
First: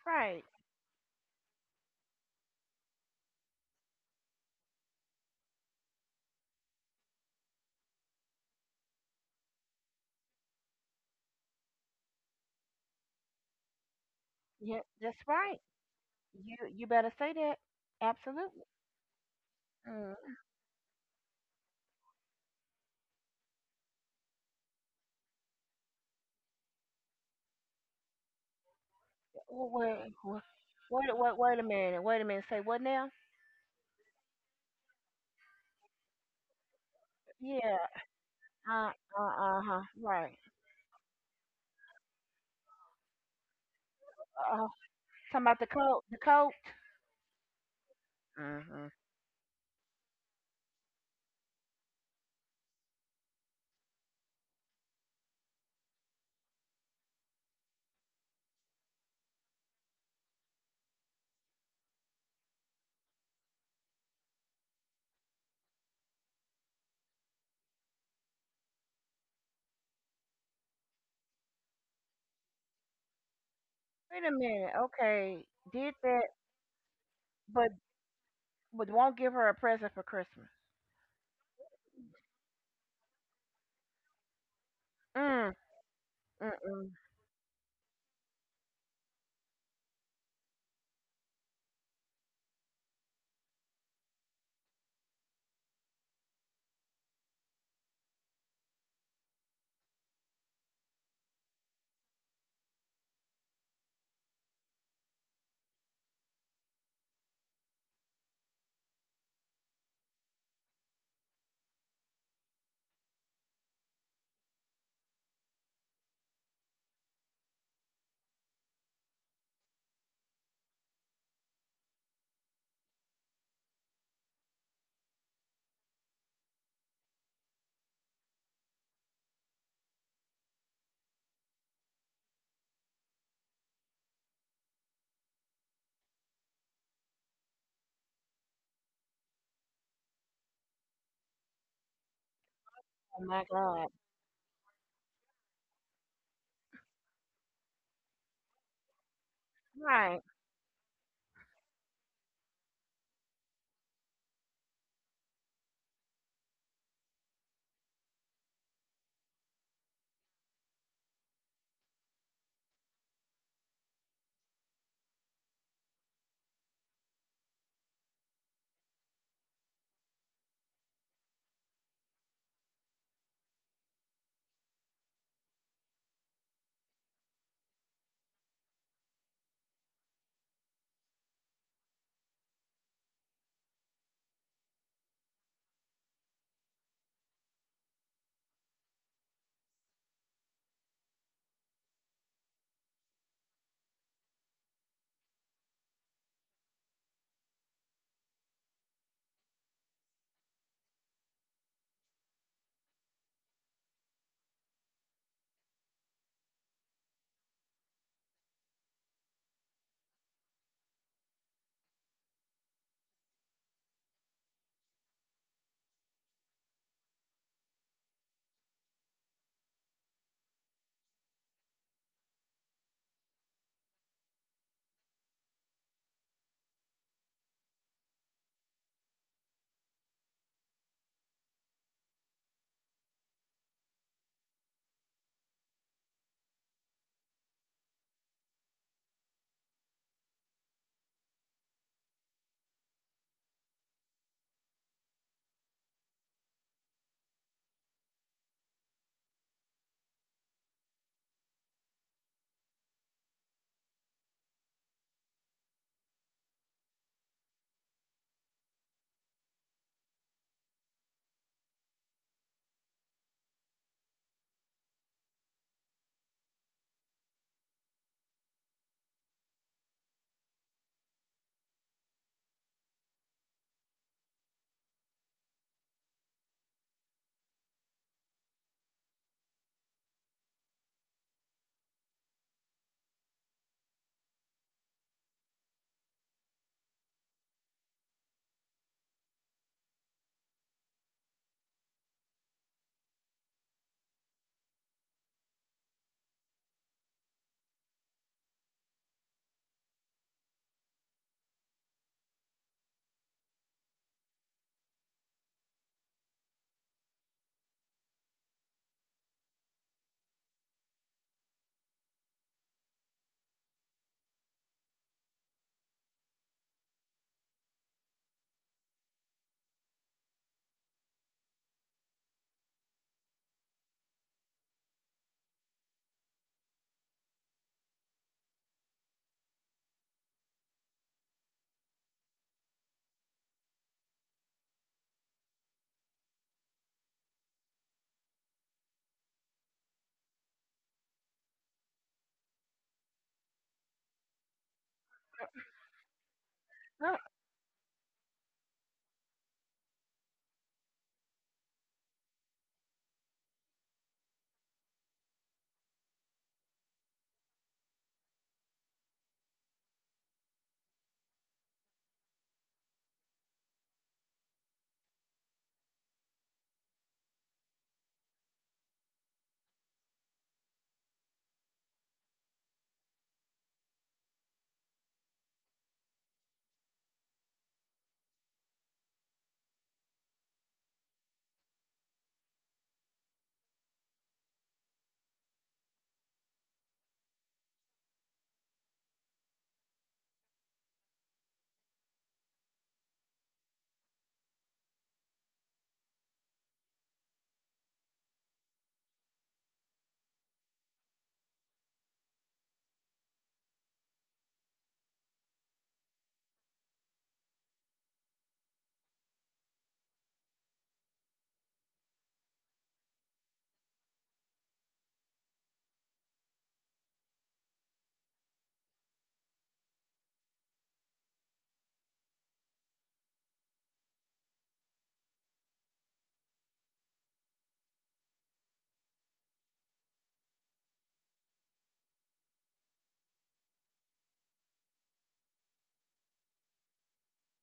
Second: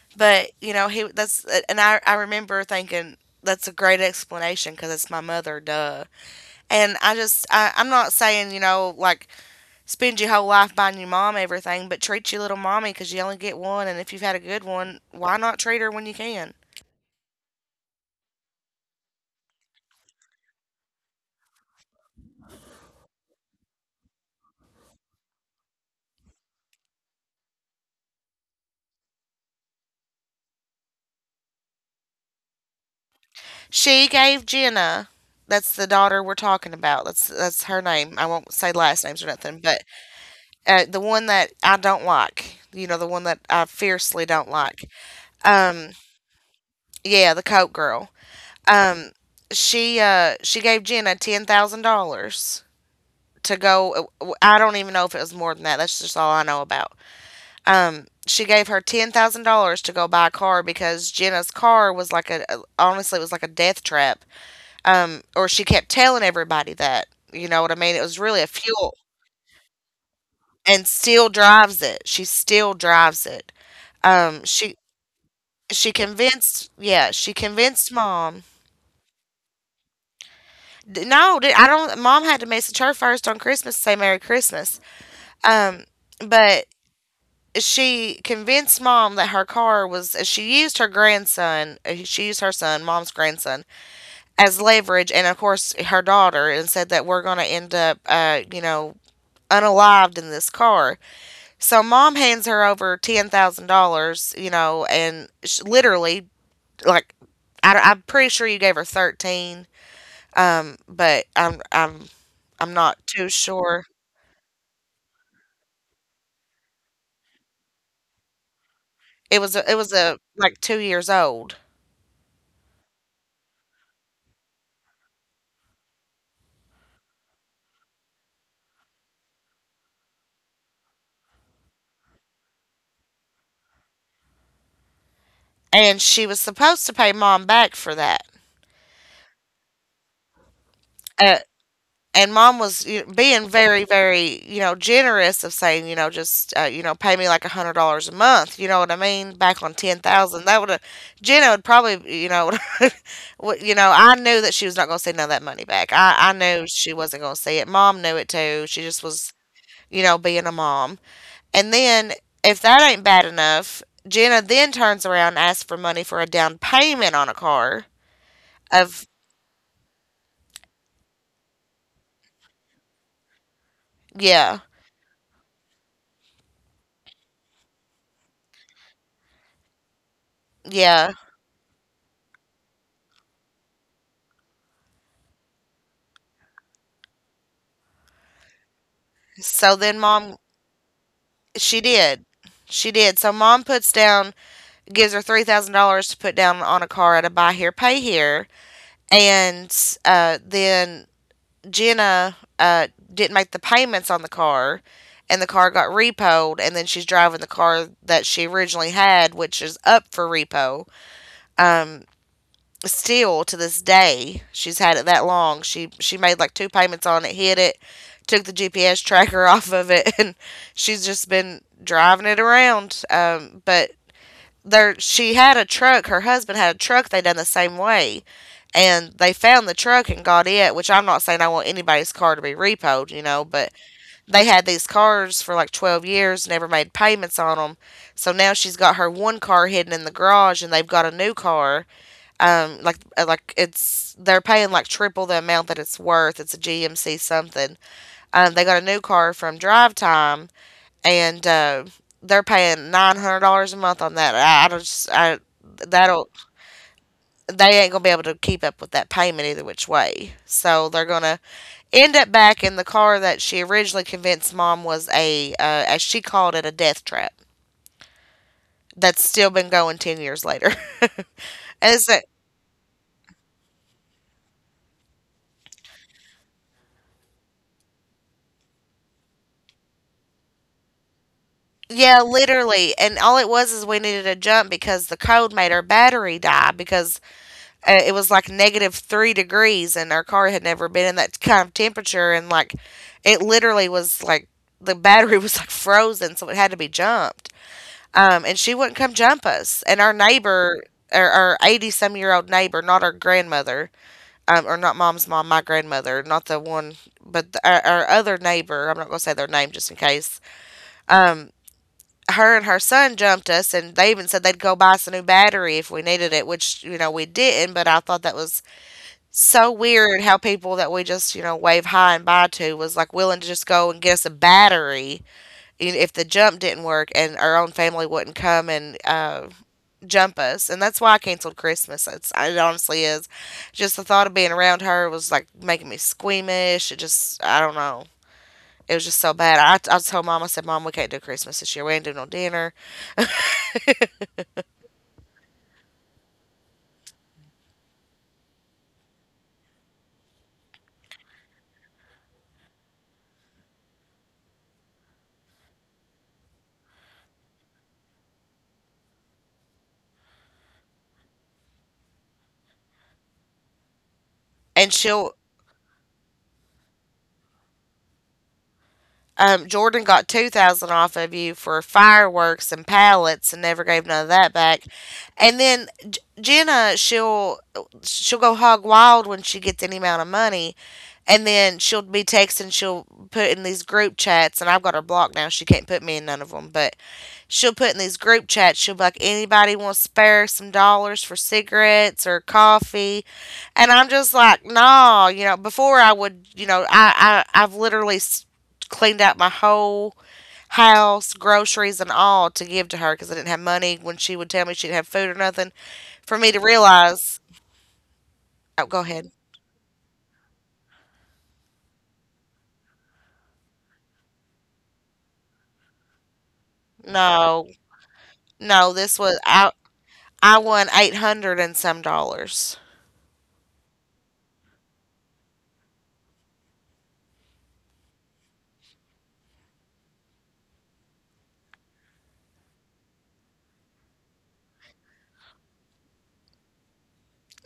[SPEAKER 2] right.
[SPEAKER 1] But, you know, he that's, and I remember thinking, that's a great explanation because it's my mother, duh. And I just, I, I'm not saying, you know, like spend your whole life buying your mom everything, but treat your little mommy because you only get one. And if you've had a good
[SPEAKER 2] Yeah,
[SPEAKER 1] one,
[SPEAKER 2] that's
[SPEAKER 1] why
[SPEAKER 2] right.
[SPEAKER 1] not treat her when you can?
[SPEAKER 2] You better say that. Absolutely. Mm. Well, Wait, wha- wait, wait a minute. Wait a minute. Say what now?
[SPEAKER 1] She gave Jenna, that's the daughter we're talking about. That's
[SPEAKER 2] Yeah.
[SPEAKER 1] her name. I won't say
[SPEAKER 2] Uh.
[SPEAKER 1] last names or nothing,
[SPEAKER 2] Huh.
[SPEAKER 1] but
[SPEAKER 2] Right.
[SPEAKER 1] the one that I don't like, you know, the one that I fiercely don't
[SPEAKER 2] Uh.
[SPEAKER 1] like.
[SPEAKER 2] Talking about the
[SPEAKER 1] Um,
[SPEAKER 2] coat. The coat.
[SPEAKER 1] yeah, the Coke girl.
[SPEAKER 2] Hmm.
[SPEAKER 1] Um, she gave Jenna $10,000 to go. I don't even know if it was more than that. That's just all I know about. She gave her $10,000 to go buy a car because Jenna's car was like a, honestly, it was like a death trap. Or she kept telling everybody that, you know what I mean? It was really a fuel, and still drives it. She still drives it.
[SPEAKER 2] Wait a
[SPEAKER 1] Um,
[SPEAKER 2] minute.
[SPEAKER 1] she
[SPEAKER 2] Okay. Did
[SPEAKER 1] she
[SPEAKER 2] that,
[SPEAKER 1] convinced, yeah, she
[SPEAKER 2] but
[SPEAKER 1] convinced mom.
[SPEAKER 2] won't give her a present for Christmas.
[SPEAKER 1] No, I don't. Mom had to message her first on Christmas to say Merry Christmas.
[SPEAKER 2] Mm.
[SPEAKER 1] Um,
[SPEAKER 2] Mm.
[SPEAKER 1] but
[SPEAKER 2] Mm.
[SPEAKER 1] she convinced mom that her car was. She used her grandson. She used her son, mom's grandson, as leverage, and of course her daughter, and said that we're going to end up, you know, unalived in this car. So mom hands her over $10,000, you know, and sh literally, like, I, I'm pretty sure you gave her thirteen, but I'm not too sure. It was a like 2 years old, and she was supposed to pay mom back for that. Uh, and mom was, you know,
[SPEAKER 2] Oh my
[SPEAKER 1] being
[SPEAKER 2] God.
[SPEAKER 1] very, very, you know, generous of saying, you know, just, you know, pay me like $100 a month, you know what I mean, back on ten
[SPEAKER 2] Right.
[SPEAKER 1] thousand That would have, Jenna would probably, you know, you know, I knew that she was not going to see none of that money back. I knew she wasn't going to see it. Mom knew it too. She just was, you know, being a mom. And then, if that ain't bad enough, Jenna then turns around and asks for money for a down payment on a car. Of Yeah. Yeah. So then mom, she did. She did. So mom puts down, gives her $3,000 to put down on a car at a buy here, pay here, and then Jenna didn't make the payments on the car, and the car got repoed, and then she's driving the car that she originally had, which is up for repo. Um, Still to this day, she's had it that long. She made like 2 payments on it, hid it, took the GPS tracker off of it, and she's just been driving it around. But she had a truck. Her husband had a truck. They done the same way, and they found the truck and got it. Which I'm not saying I want anybody's car to be repoed, but they had these cars for like 12 years, never made payments on them. So now she's got her one car hidden in the garage, and they've got a new car. Like it's They're paying like triple the amount that it's worth. It's a GMC something. They got a new car from Drive Time, and they're paying $900 a month on that. I don't just I that'll They ain't gonna be able to keep up with that payment either which way, so they're gonna end up back in the car that she originally convinced Mom was a as she called it, a death trap that's still been going 10 years later. and it's a, Yeah, literally. And all it was is we needed a jump because the cold made our battery die because it was like negative 3 degrees and our car had never been in that kind of temperature. And like, it literally was like the battery was like frozen, so it had to be jumped. And she wouldn't come jump us. And our neighbor, our 80 some year old neighbor, not our grandmother, or not Mom's mom, my grandmother, not the one, but our other neighbor, I'm not going to say their name just in case. um, Her and her son jumped us, and they even said they'd go buy us a new battery if we needed it, which, we didn't. But I thought that was so weird how people that we just, wave hi and bye to was like willing to just go and get us a battery if the jump didn't work and our own family wouldn't come and jump us. And that's why I canceled Christmas. It honestly is. Just the thought of being around her was like making me squeamish. It just, I don't know. It was just so bad. I told Mom, I said, Mom, we can't do Christmas this year. We ain't doing no dinner.
[SPEAKER 2] Uh,
[SPEAKER 1] and she'll Jordan got 2,000 off of you for fireworks and pallets and never gave none of that back. And then Jenna, she'll go hog wild when she gets any amount of money, and then she'll be texting. She'll put in these group chats, and I've got her blocked now. She can't put me in none of them, but she'll put in these group chats. She'll be like, anybody want to spare some dollars for cigarettes or coffee? And I'm just like, no, before I would, I've literally cleaned out my whole house, groceries and all to give to her because I didn't have money when she would tell me she didn't have food or nothing. For me to realize, oh, go ahead. No, no, this was I. I won 800 and some dollars.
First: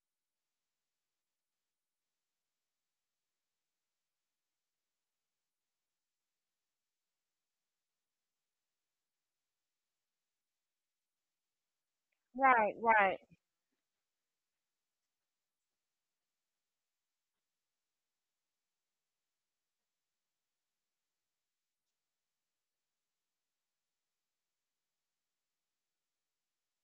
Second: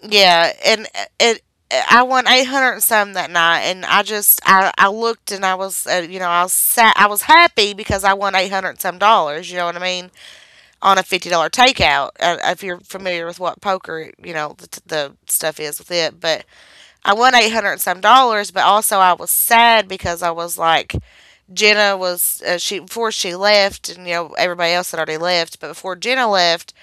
[SPEAKER 1] Yeah, and it. I won 800 and some that night, and I looked and I was I was I was happy because I won 800 and some dollars. You know what I mean? On a $50 takeout. If
[SPEAKER 2] right.
[SPEAKER 1] you're
[SPEAKER 2] Right.
[SPEAKER 1] familiar with what poker, the stuff is with it. But I won 800 and some dollars, but also I was sad because I was like Jenna was she, before she left, and everybody else had already left, but before Jenna left,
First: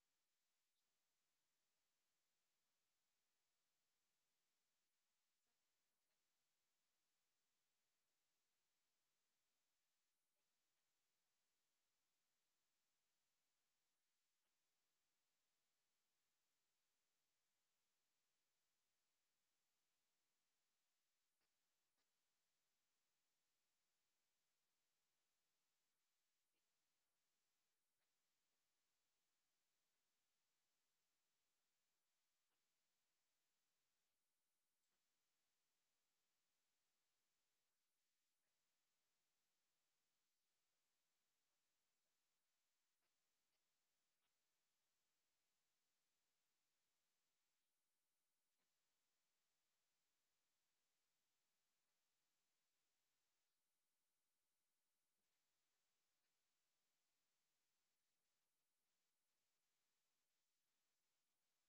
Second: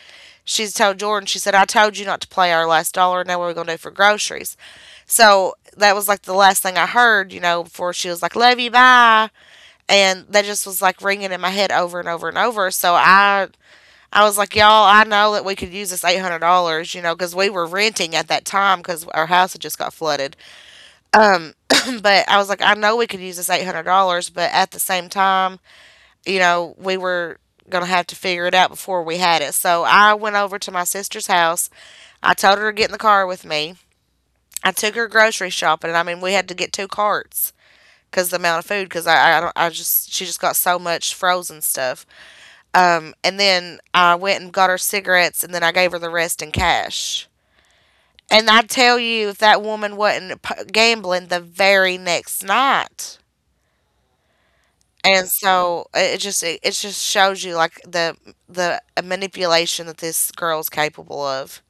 [SPEAKER 1] she told Jordan, she said, I told you not to play our last dollar and now we going to do for groceries. So that was like the last thing I heard, before she was like, love you, bye. And that just was like ringing in my head over and over and over. So I was like, y'all, I know that we could use this $800, because we were renting at that time because our house had just got flooded. But I was like, I know we could use this $800, but at the same time, we were going to have to figure it out before we had it. So I went over to my sister's house. I told her to get in the car with me. I took her grocery shopping, and I mean, we had to get two carts because the amount of food, because don't, I just she just got so much frozen stuff. And then I went and got her cigarettes, and then I gave her the rest in cash. And I tell you, if that woman wasn't gambling the very next night. And so it just it just shows you like the manipulation that this girl's capable of.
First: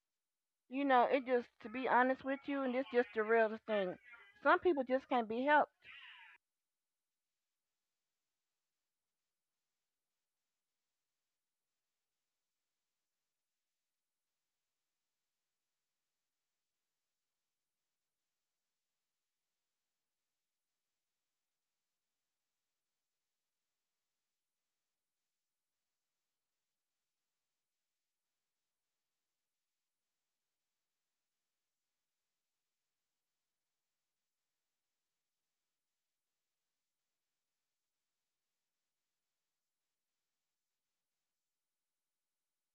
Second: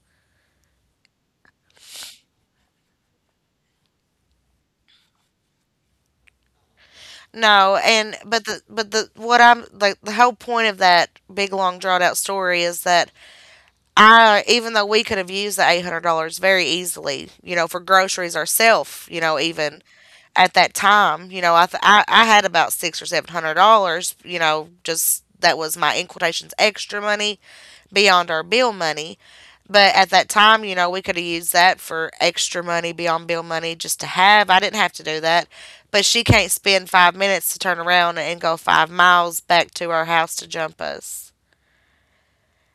[SPEAKER 2] You know, it just to be honest with you, and it's just the real thing. Some people just can't be helped,
[SPEAKER 1] No, and but the what I'm like the whole point of that big long drawn out story is that, I even though we could have used the $800 very easily, for groceries ourselves, even at that time, I had about six or seven hundred dollars, just that was my in quotations extra money beyond our bill money. But at that time, we could have used that for extra money beyond bill money just to have. I didn't have to do that. But she can't spend 5 minutes to turn around and go 5 miles back to our house to jump us.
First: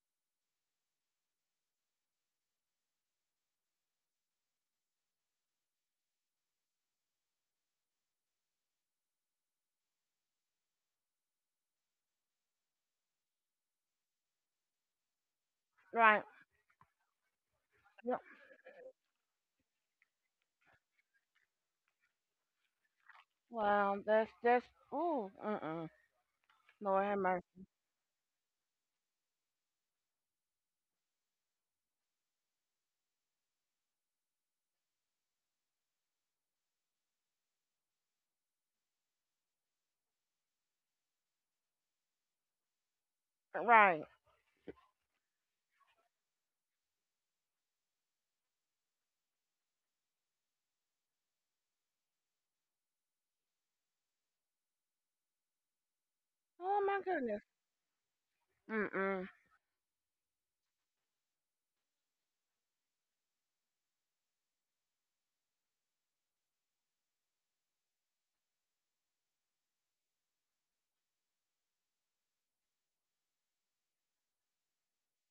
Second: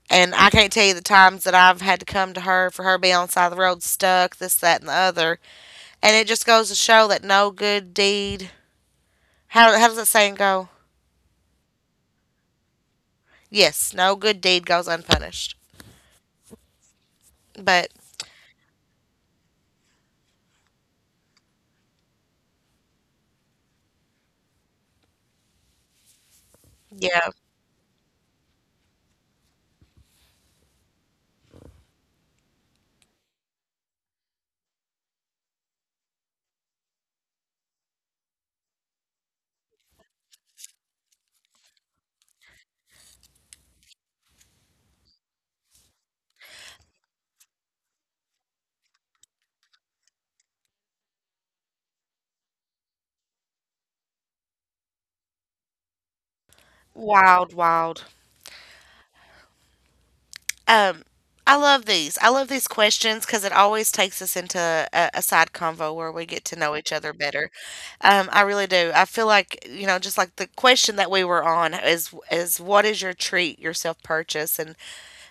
[SPEAKER 1] And I can't tell you the times that I've had to come to her for her being on the side of the road stuck, this, that, and the other. And it just goes to show that no good deed. How does that saying go? Yes, no good deed goes unpunished.
[SPEAKER 2] right?
[SPEAKER 1] But
[SPEAKER 2] Yep. Well, that's that's mm-mm. Lord have
[SPEAKER 1] yeah,
[SPEAKER 2] mercy. Right. Oh my goodness.
[SPEAKER 1] wild, wild.
[SPEAKER 2] Mm-mm.
[SPEAKER 1] Um, I love these. I love these questions because it always takes us into a side convo where we get to know each other better. I really do. I feel like, just like the question that we were on is what is your treat, your self purchase, and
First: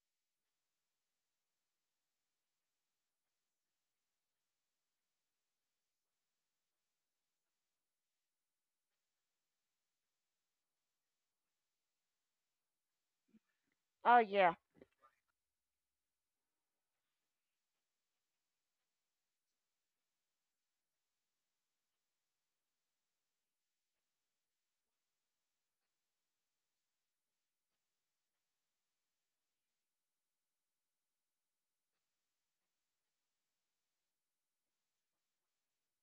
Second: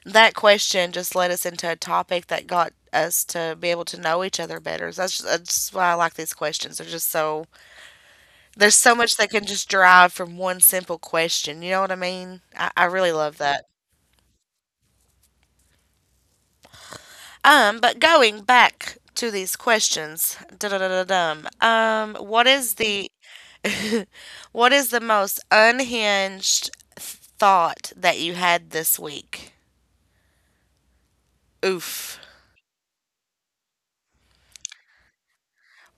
[SPEAKER 1] that question just led us into a topic that got us to be able to know each other better. So that's just why I like these questions. They're just so, there's so much that can just derive from one simple question. You know what I mean? I really love that.
[SPEAKER 2] Oh yeah.
[SPEAKER 1] But going back to these questions, da-da-da-da-dum, what is the most unhinged thought that you had this week? Oof.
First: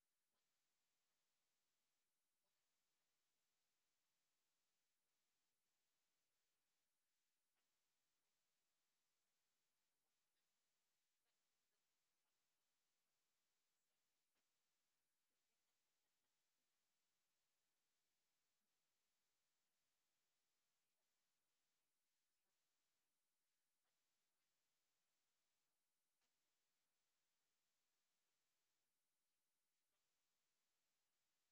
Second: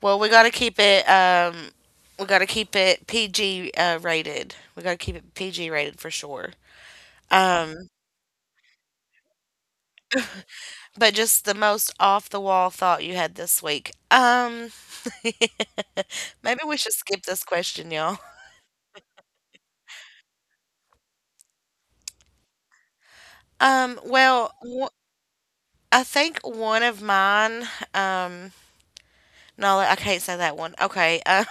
[SPEAKER 1] Well, we gotta keep it. We gotta keep it PG rated. We gotta keep it PG rated for sure. Um, but just the most off the wall thought you had this week. Maybe we should skip this question, y'all. Um, well, w- I think one of mine. Um, No, I can't say that one. Okay.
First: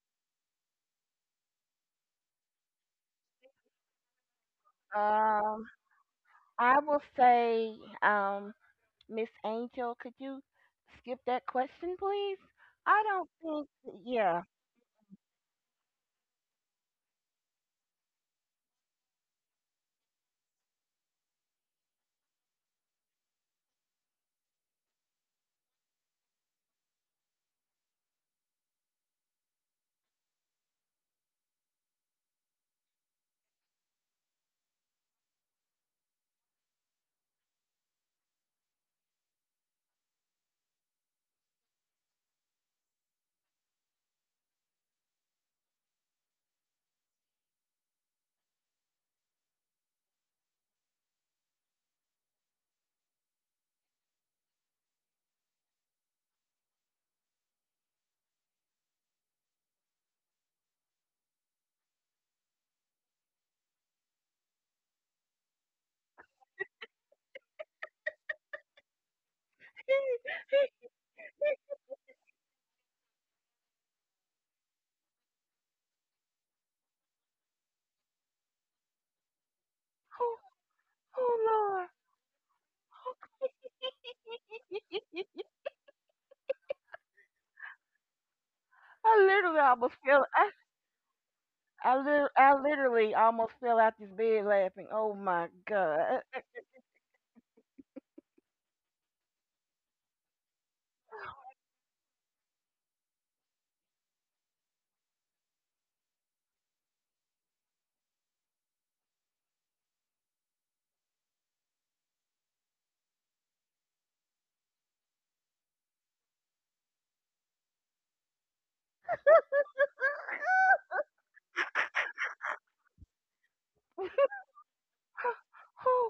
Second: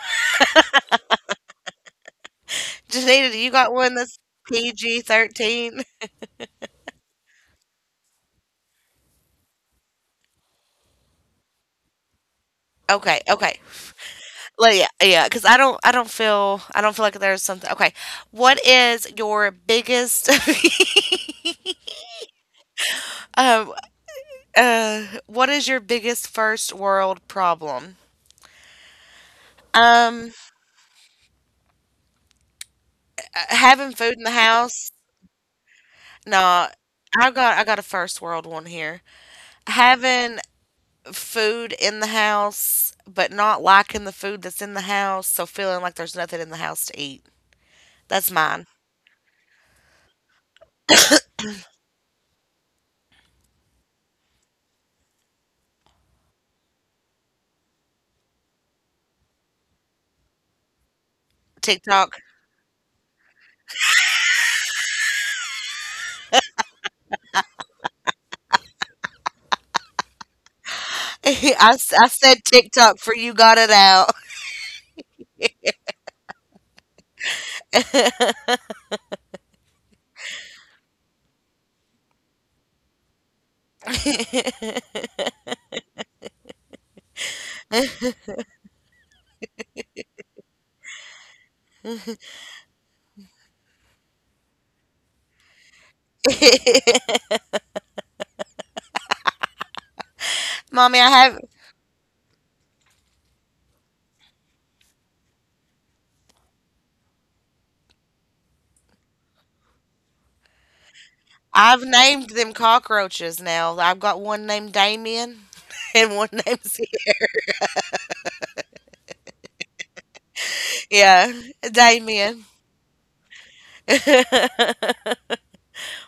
[SPEAKER 1] Janita, do you got one that's PG
[SPEAKER 2] Um,
[SPEAKER 1] 13?
[SPEAKER 2] I will say, um, Miss Angel, could you skip that question, please? I
[SPEAKER 1] Okay,
[SPEAKER 2] don't
[SPEAKER 1] okay.
[SPEAKER 2] think. Yeah.
[SPEAKER 1] Yeah, yeah, because I don't feel like there's something. Okay, what is your biggest, um, what is your biggest first world problem? Um, Having food in the house. No, I got a first world one here. Having food in the house, but not liking the food that's in the house, so feeling like there's nothing in the house to eat. That's mine. TikTok. I said TikTok for you got it out.
[SPEAKER 2] oh, oh Lord. I literally almost fell. I literally almost fell out this bed laughing. Oh my god.
[SPEAKER 1] Mommy, I've named them cockroaches now. I've got one named Damien and one named Yeah, Damien.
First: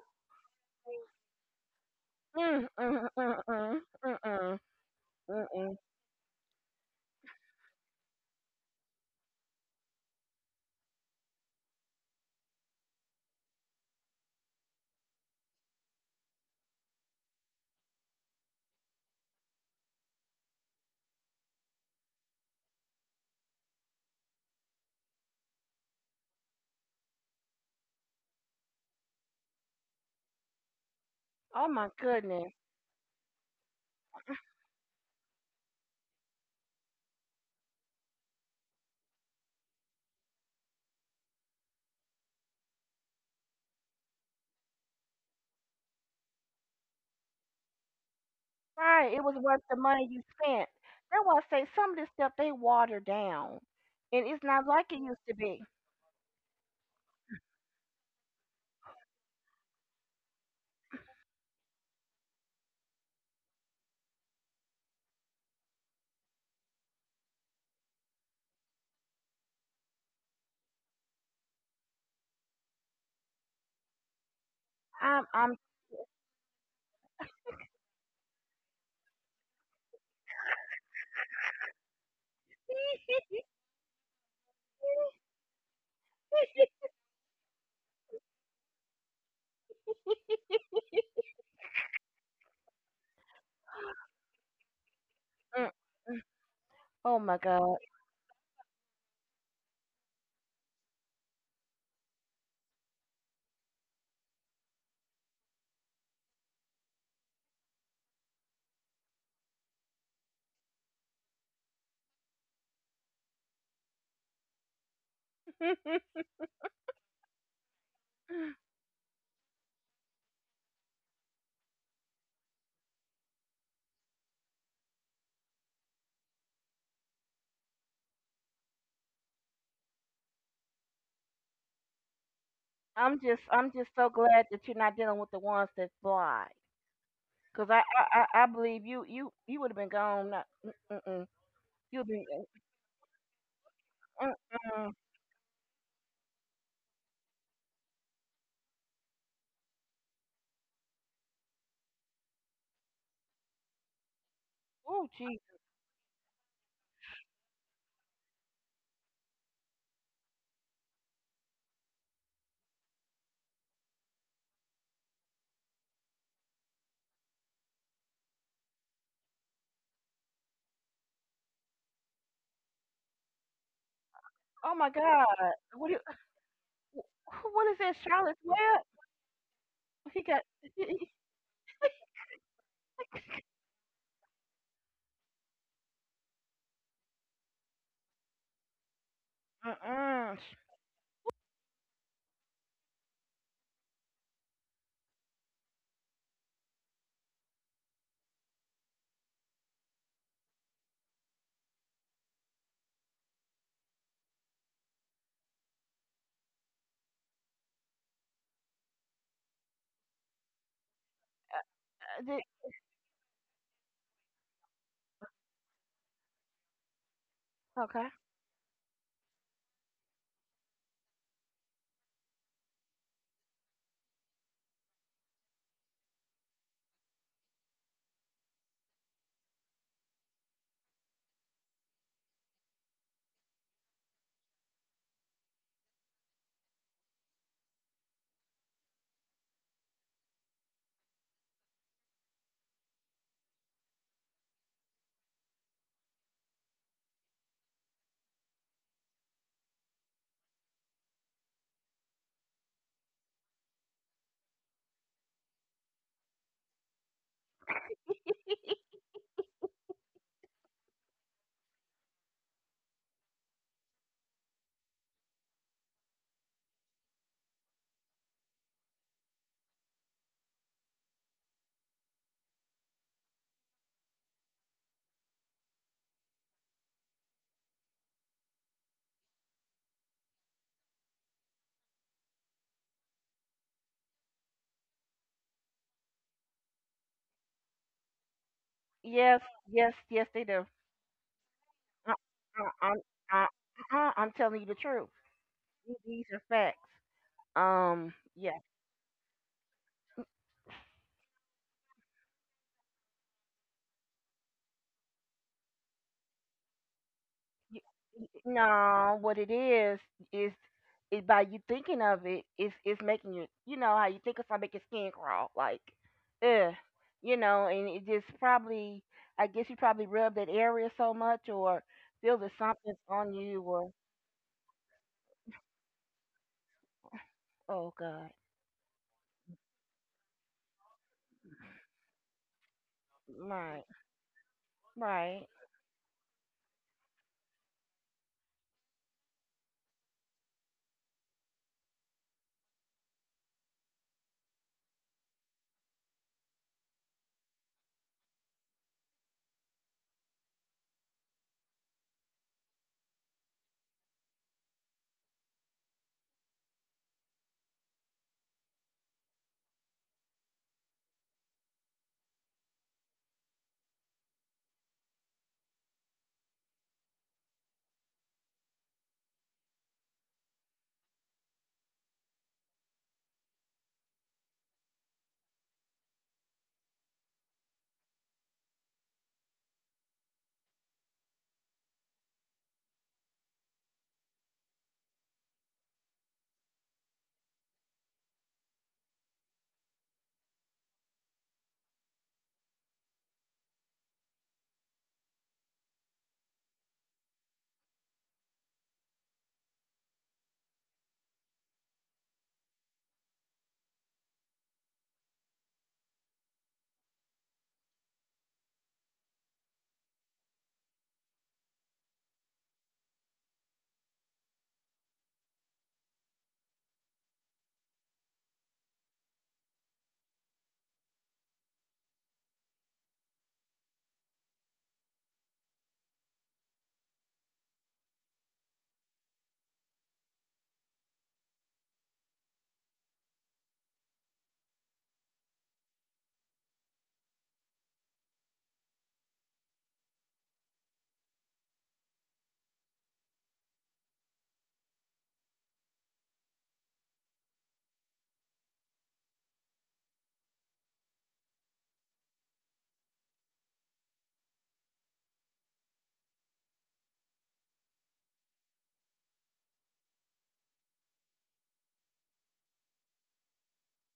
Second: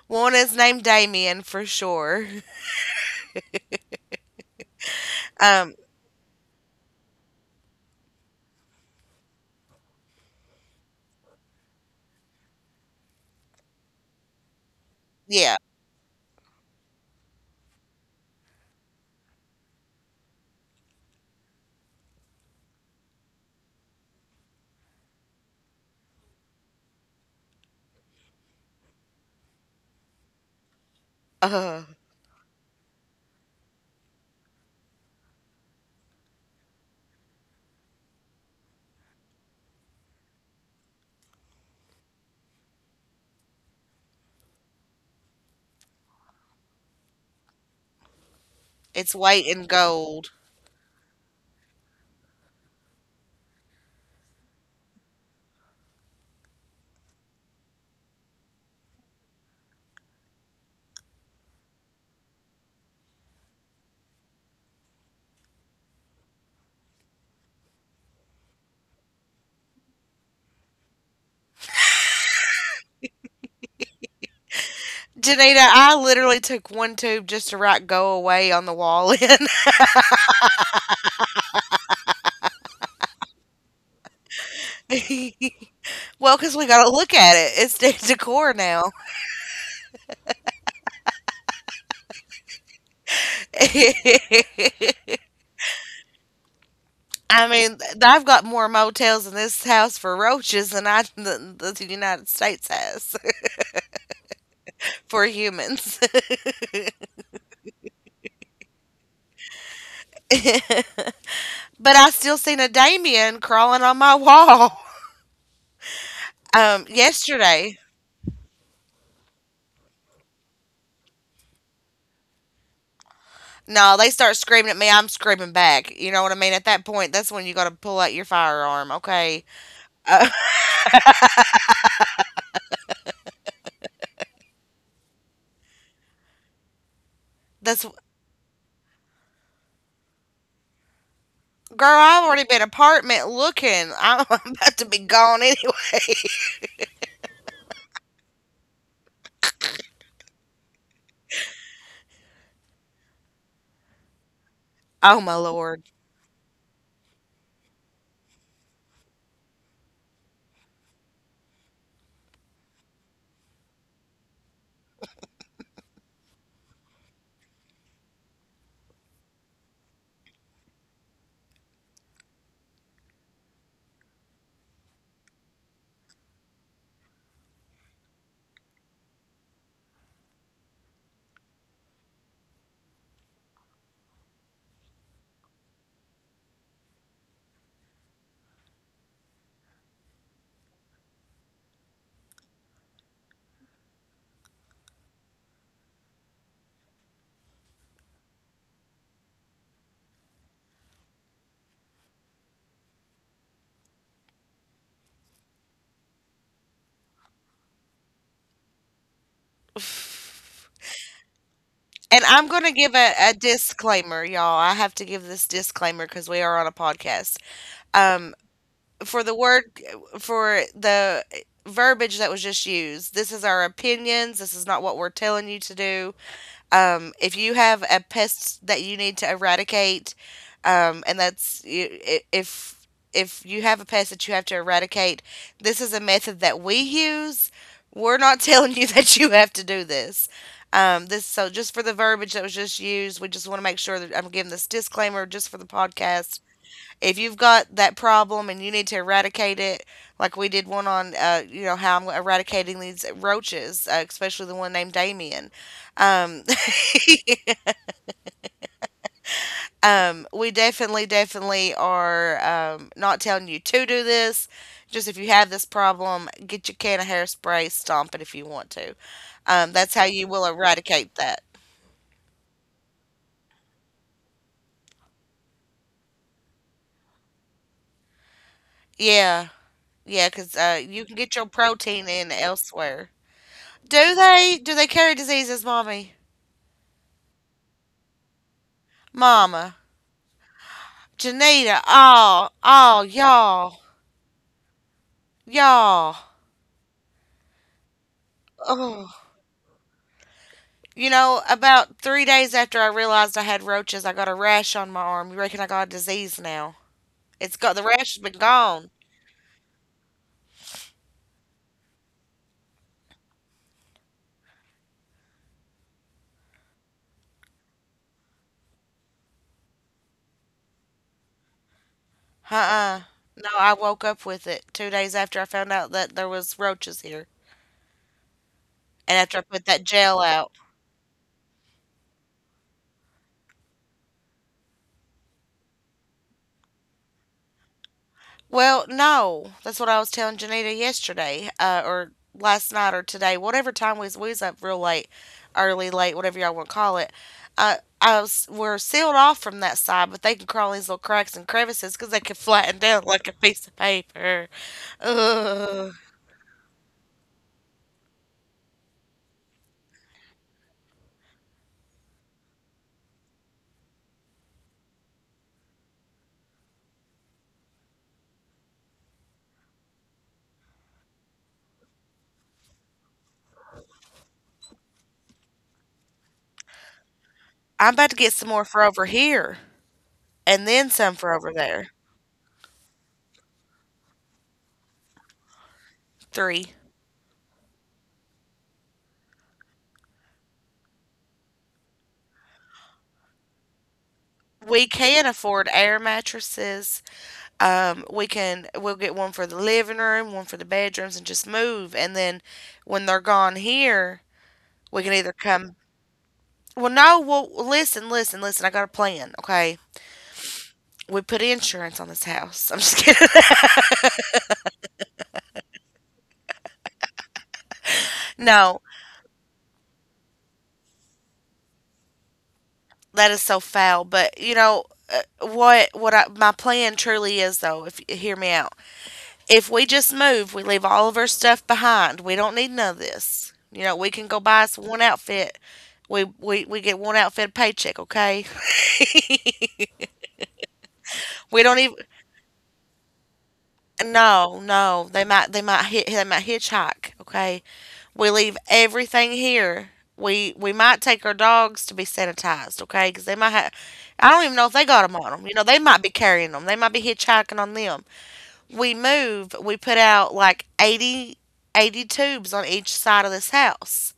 [SPEAKER 1] One is named Damien for sure.
[SPEAKER 2] Mm, mm, mm, mm, mm, mm, mm, mm.
[SPEAKER 1] Yeah.
[SPEAKER 2] Oh
[SPEAKER 1] Uh,
[SPEAKER 2] my goodness.
[SPEAKER 1] it's
[SPEAKER 2] Right, it was
[SPEAKER 1] white
[SPEAKER 2] worth
[SPEAKER 1] and
[SPEAKER 2] the money you
[SPEAKER 1] gold.
[SPEAKER 2] spent. That's why I say some of this stuff they water down. And it's not like it used to be. I'm
[SPEAKER 1] Janita, I literally took one tube just to write "go away" on the wall in. Well, cause we gotta look at it. It's de decor now.
[SPEAKER 2] Mm, oh my
[SPEAKER 1] I
[SPEAKER 2] god.
[SPEAKER 1] mean, th I've got more motels in this house for roaches than I than the United States has for humans. But I still seen a Damien crawling on my wall, yesterday. No, they start screaming at me. I'm screaming back. You know what I mean? At that point, that's when you gotta pull out your firearm, okay?
[SPEAKER 2] I'm just so glad that you're not dealing with the ones that's blind. Cause
[SPEAKER 1] That's
[SPEAKER 2] I believe you would have been gone. Not mm
[SPEAKER 1] Girl,
[SPEAKER 2] you'd
[SPEAKER 1] I've
[SPEAKER 2] been.
[SPEAKER 1] already been apartment looking. I'm
[SPEAKER 2] uh,
[SPEAKER 1] about to
[SPEAKER 2] Mm-mm.
[SPEAKER 1] be gone anyway.
[SPEAKER 2] Oh
[SPEAKER 1] Oh my
[SPEAKER 2] gee.
[SPEAKER 1] lord.
[SPEAKER 2] Oh my God. What do you, wh- what is that? Charlotte Webb. He got. Mm-mm. Sh-
[SPEAKER 1] And
[SPEAKER 2] they-
[SPEAKER 1] I'm going to give a disclaimer, y'all. I have to give this disclaimer because we are on a podcast.
[SPEAKER 2] Okay.
[SPEAKER 1] Um, for the word, for the verbiage that was just used, this is our opinions. This is not what we're telling you to do. If you have a pest that you need to eradicate, and that's you- I- if you have a pest that you have to eradicate, this is a method that we use. We're not telling you that you have to do this. So just for the verbiage that was just used, we just want to make sure that I'm giving this disclaimer just for the podcast. If you've got that problem and you need to eradicate it, like we did one on, you know how I'm eradicating these roaches, especially the one named Damien. Um, we definitely, definitely are not telling you to do this. Just if you have this problem, get your can of hairspray, stomp it if you want to. That's how you will eradicate that. Yeah, yeah, because you can get your protein in elsewhere. Do they? Do they carry diseases, Mommy?
[SPEAKER 2] Yes.
[SPEAKER 1] Mama,
[SPEAKER 2] Yes. Yes. They do.
[SPEAKER 1] Janita,
[SPEAKER 2] I,
[SPEAKER 1] oh,
[SPEAKER 2] I,
[SPEAKER 1] oh,
[SPEAKER 2] I'm I,
[SPEAKER 1] y'all,
[SPEAKER 2] uh-uh, I'm telling you the truth.
[SPEAKER 1] y'all.
[SPEAKER 2] These are facts. Yeah.
[SPEAKER 1] Oh, about 3 days after I realized I had roaches, I got a rash on my arm. You reckon I got a disease now? It's got the
[SPEAKER 2] Y-
[SPEAKER 1] rash has been gone.
[SPEAKER 2] No. What it is is. It, by you thinking of it, it's making you. You know how you think of something make your skin crawl like, ugh, you know, and it just probably I guess you probably rub that area so much or feel that something's
[SPEAKER 1] Uh-uh.
[SPEAKER 2] on
[SPEAKER 1] No,
[SPEAKER 2] you
[SPEAKER 1] I
[SPEAKER 2] or
[SPEAKER 1] woke up with it 2 days after I found out that there was roaches here,
[SPEAKER 2] oh god,
[SPEAKER 1] and after I put that gel out.
[SPEAKER 2] right, right,
[SPEAKER 1] Well, no, that's what I was telling Janita yesterday, or last night or today, whatever time we was up real late, early late, whatever y'all want to call it. Uh, I was we're sealed off from that side, but they can crawl in these little cracks and crevices because they can flatten down like a piece of paper. Ugh. I'm about to get some more for over here, and then some for over there. Three. We can afford air mattresses. We'll get one for the living room, one for the bedrooms, and just move. And then when they're gone here, we can either come. Well, no. Well, listen, listen, listen. I got a plan. Okay. We put insurance on this house. I'm just kidding. No, that is so foul. But you know what? My plan truly is, though, if you hear me out. If we just move, we leave all of our stuff behind. We don't need none of this. You know, we can go buy us one outfit. We get one outfit paycheck, okay? we don't even no, no. They might hitchhike, okay? We leave everything here. We might take our dogs to be sanitized, okay? Because they might have. I don't even know if they got them on them. You know, they might be carrying them. They might be hitchhiking on them. We move, we put out like 80, 80 tubes on each side of this house.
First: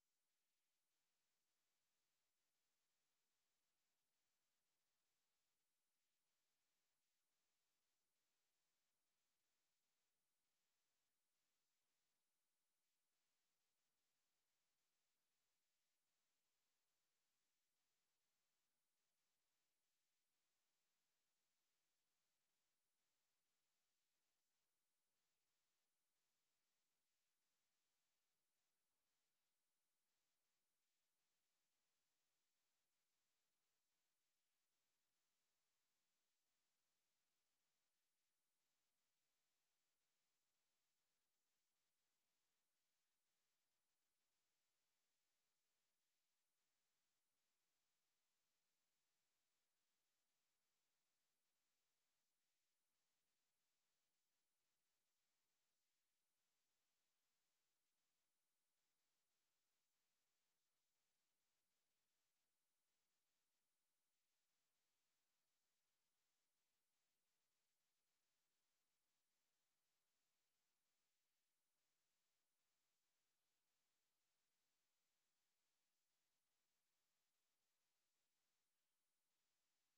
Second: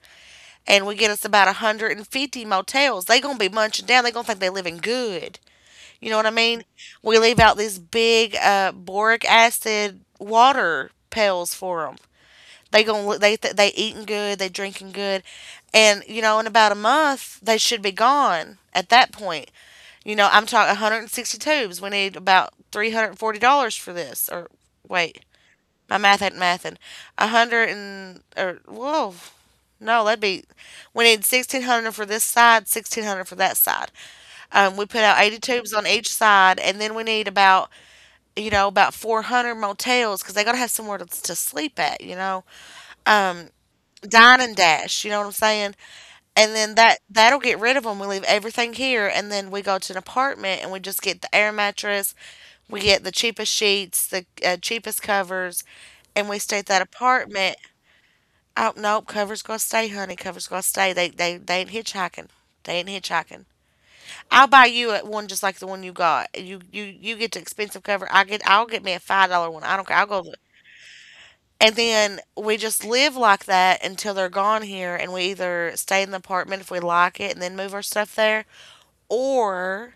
[SPEAKER 1] And we get us about 150 motels. They gonna be munching down. They gonna think they living good. You know what I mean? We leave out these big boric acid water pails for them. They eating good. They drinking good, and you know in about a month they should be gone. At that point, you know I'm talking 160 tubes. We need about $340 for this. Or wait, my math ain't mathin'. 100 and, or whoa. No, that'd be. We need 1,600 for this side, 1,600 for that side. We put out 80 tubes on each side, and then we need about you know about 400 motels because they gotta have somewhere to sleep at. Um, Dine and dash. You know what I'm saying? And then that'll get rid of them. We leave everything here, and then we go to an apartment, and we just get the air mattress. We get the cheapest sheets, the cheapest covers, and we stay at that apartment. Oh nope, cover's gonna stay, honey. Cover's gonna stay. They ain't hitchhiking. They ain't hitchhiking. I'll buy you a one just like the one you got. You get the expensive cover. I'll get me a $5 one. I don't care. I'll go. And then we just live like that until they're gone here, and we either stay in the apartment if we like it, and then move our stuff there, or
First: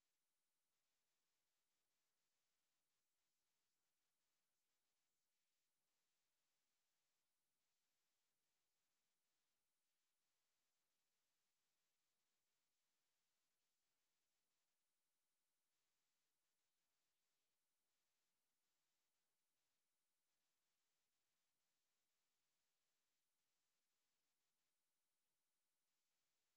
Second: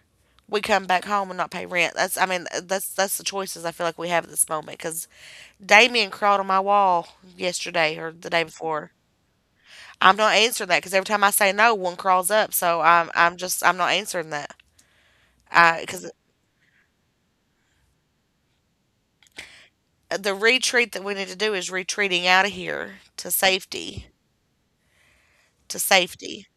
[SPEAKER 1] we come back home and not pay rent. That's I mean that's the choices I feel like we have at this moment. Because Damien crawled on my wall yesterday or the day before. I'm not answering that because every time I say no, one crawls up. So I'm just I'm not answering that. I Because the retreat that we need to do is retreating out of here to safety, to safety.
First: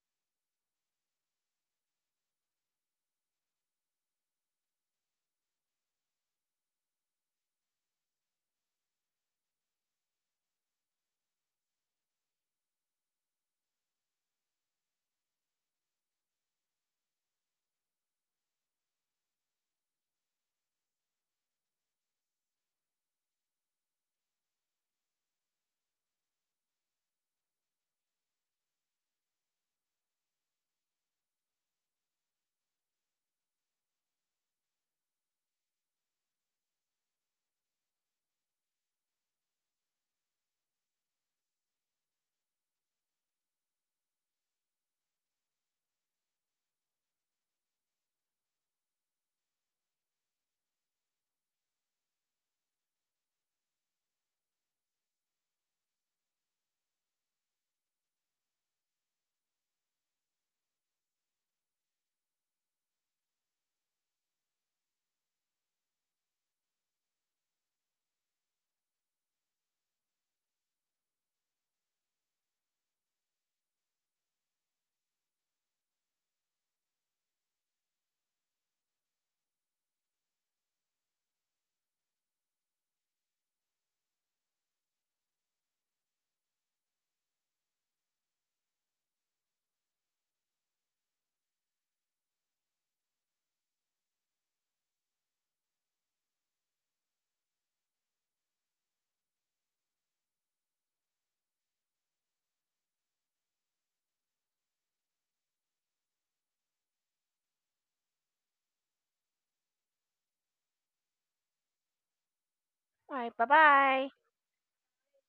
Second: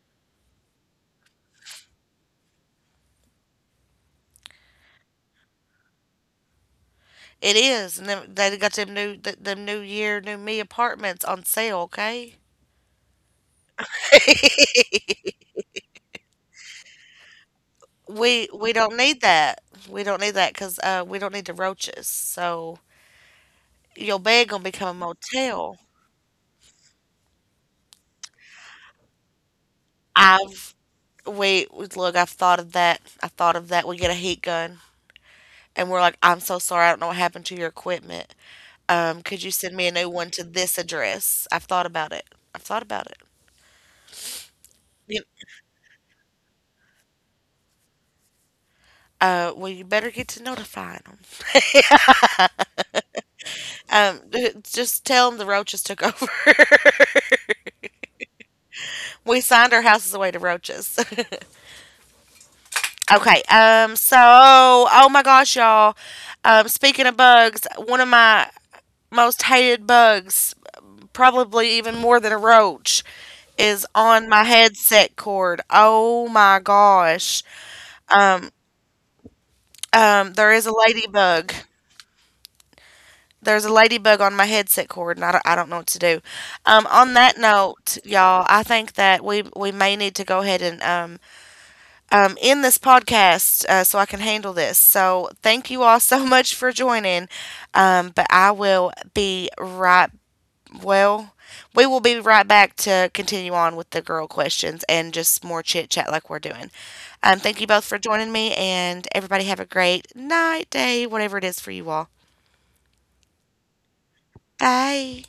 [SPEAKER 1] It is, and then they got them new year new me apartments on sale. Okay, we don't need that. We don't need that because we don't need the roaches. So your bed gonna become a motel. I've we look. I've thought of that. I thought of that. We get a heat gun. And we're like, I'm so sorry, I don't know what happened to your equipment. Could you send me a new one to this address? I've thought about it. I've thought about it. You, well, you better get to notifying them. Just tell them the roaches took over. We signed our houses away to roaches. Okay. So, oh my gosh, y'all. Speaking of bugs, one of my most hated bugs, probably even more than a roach, is on my headset cord. Oh my gosh. There is a ladybug. There's a ladybug on my headset cord, and I don't know what to do. On that note, y'all, I think that we may need to go ahead and end this podcast, so I can handle this. So thank you all so much for joining. But I will be right. Well, we will be right back to continue on with the girl questions and just more chit chat like we're doing. Thank you both for joining me, and everybody have a great night, day, whatever it is for you all.
[SPEAKER 2] right, bye bye.
[SPEAKER 1] Bye.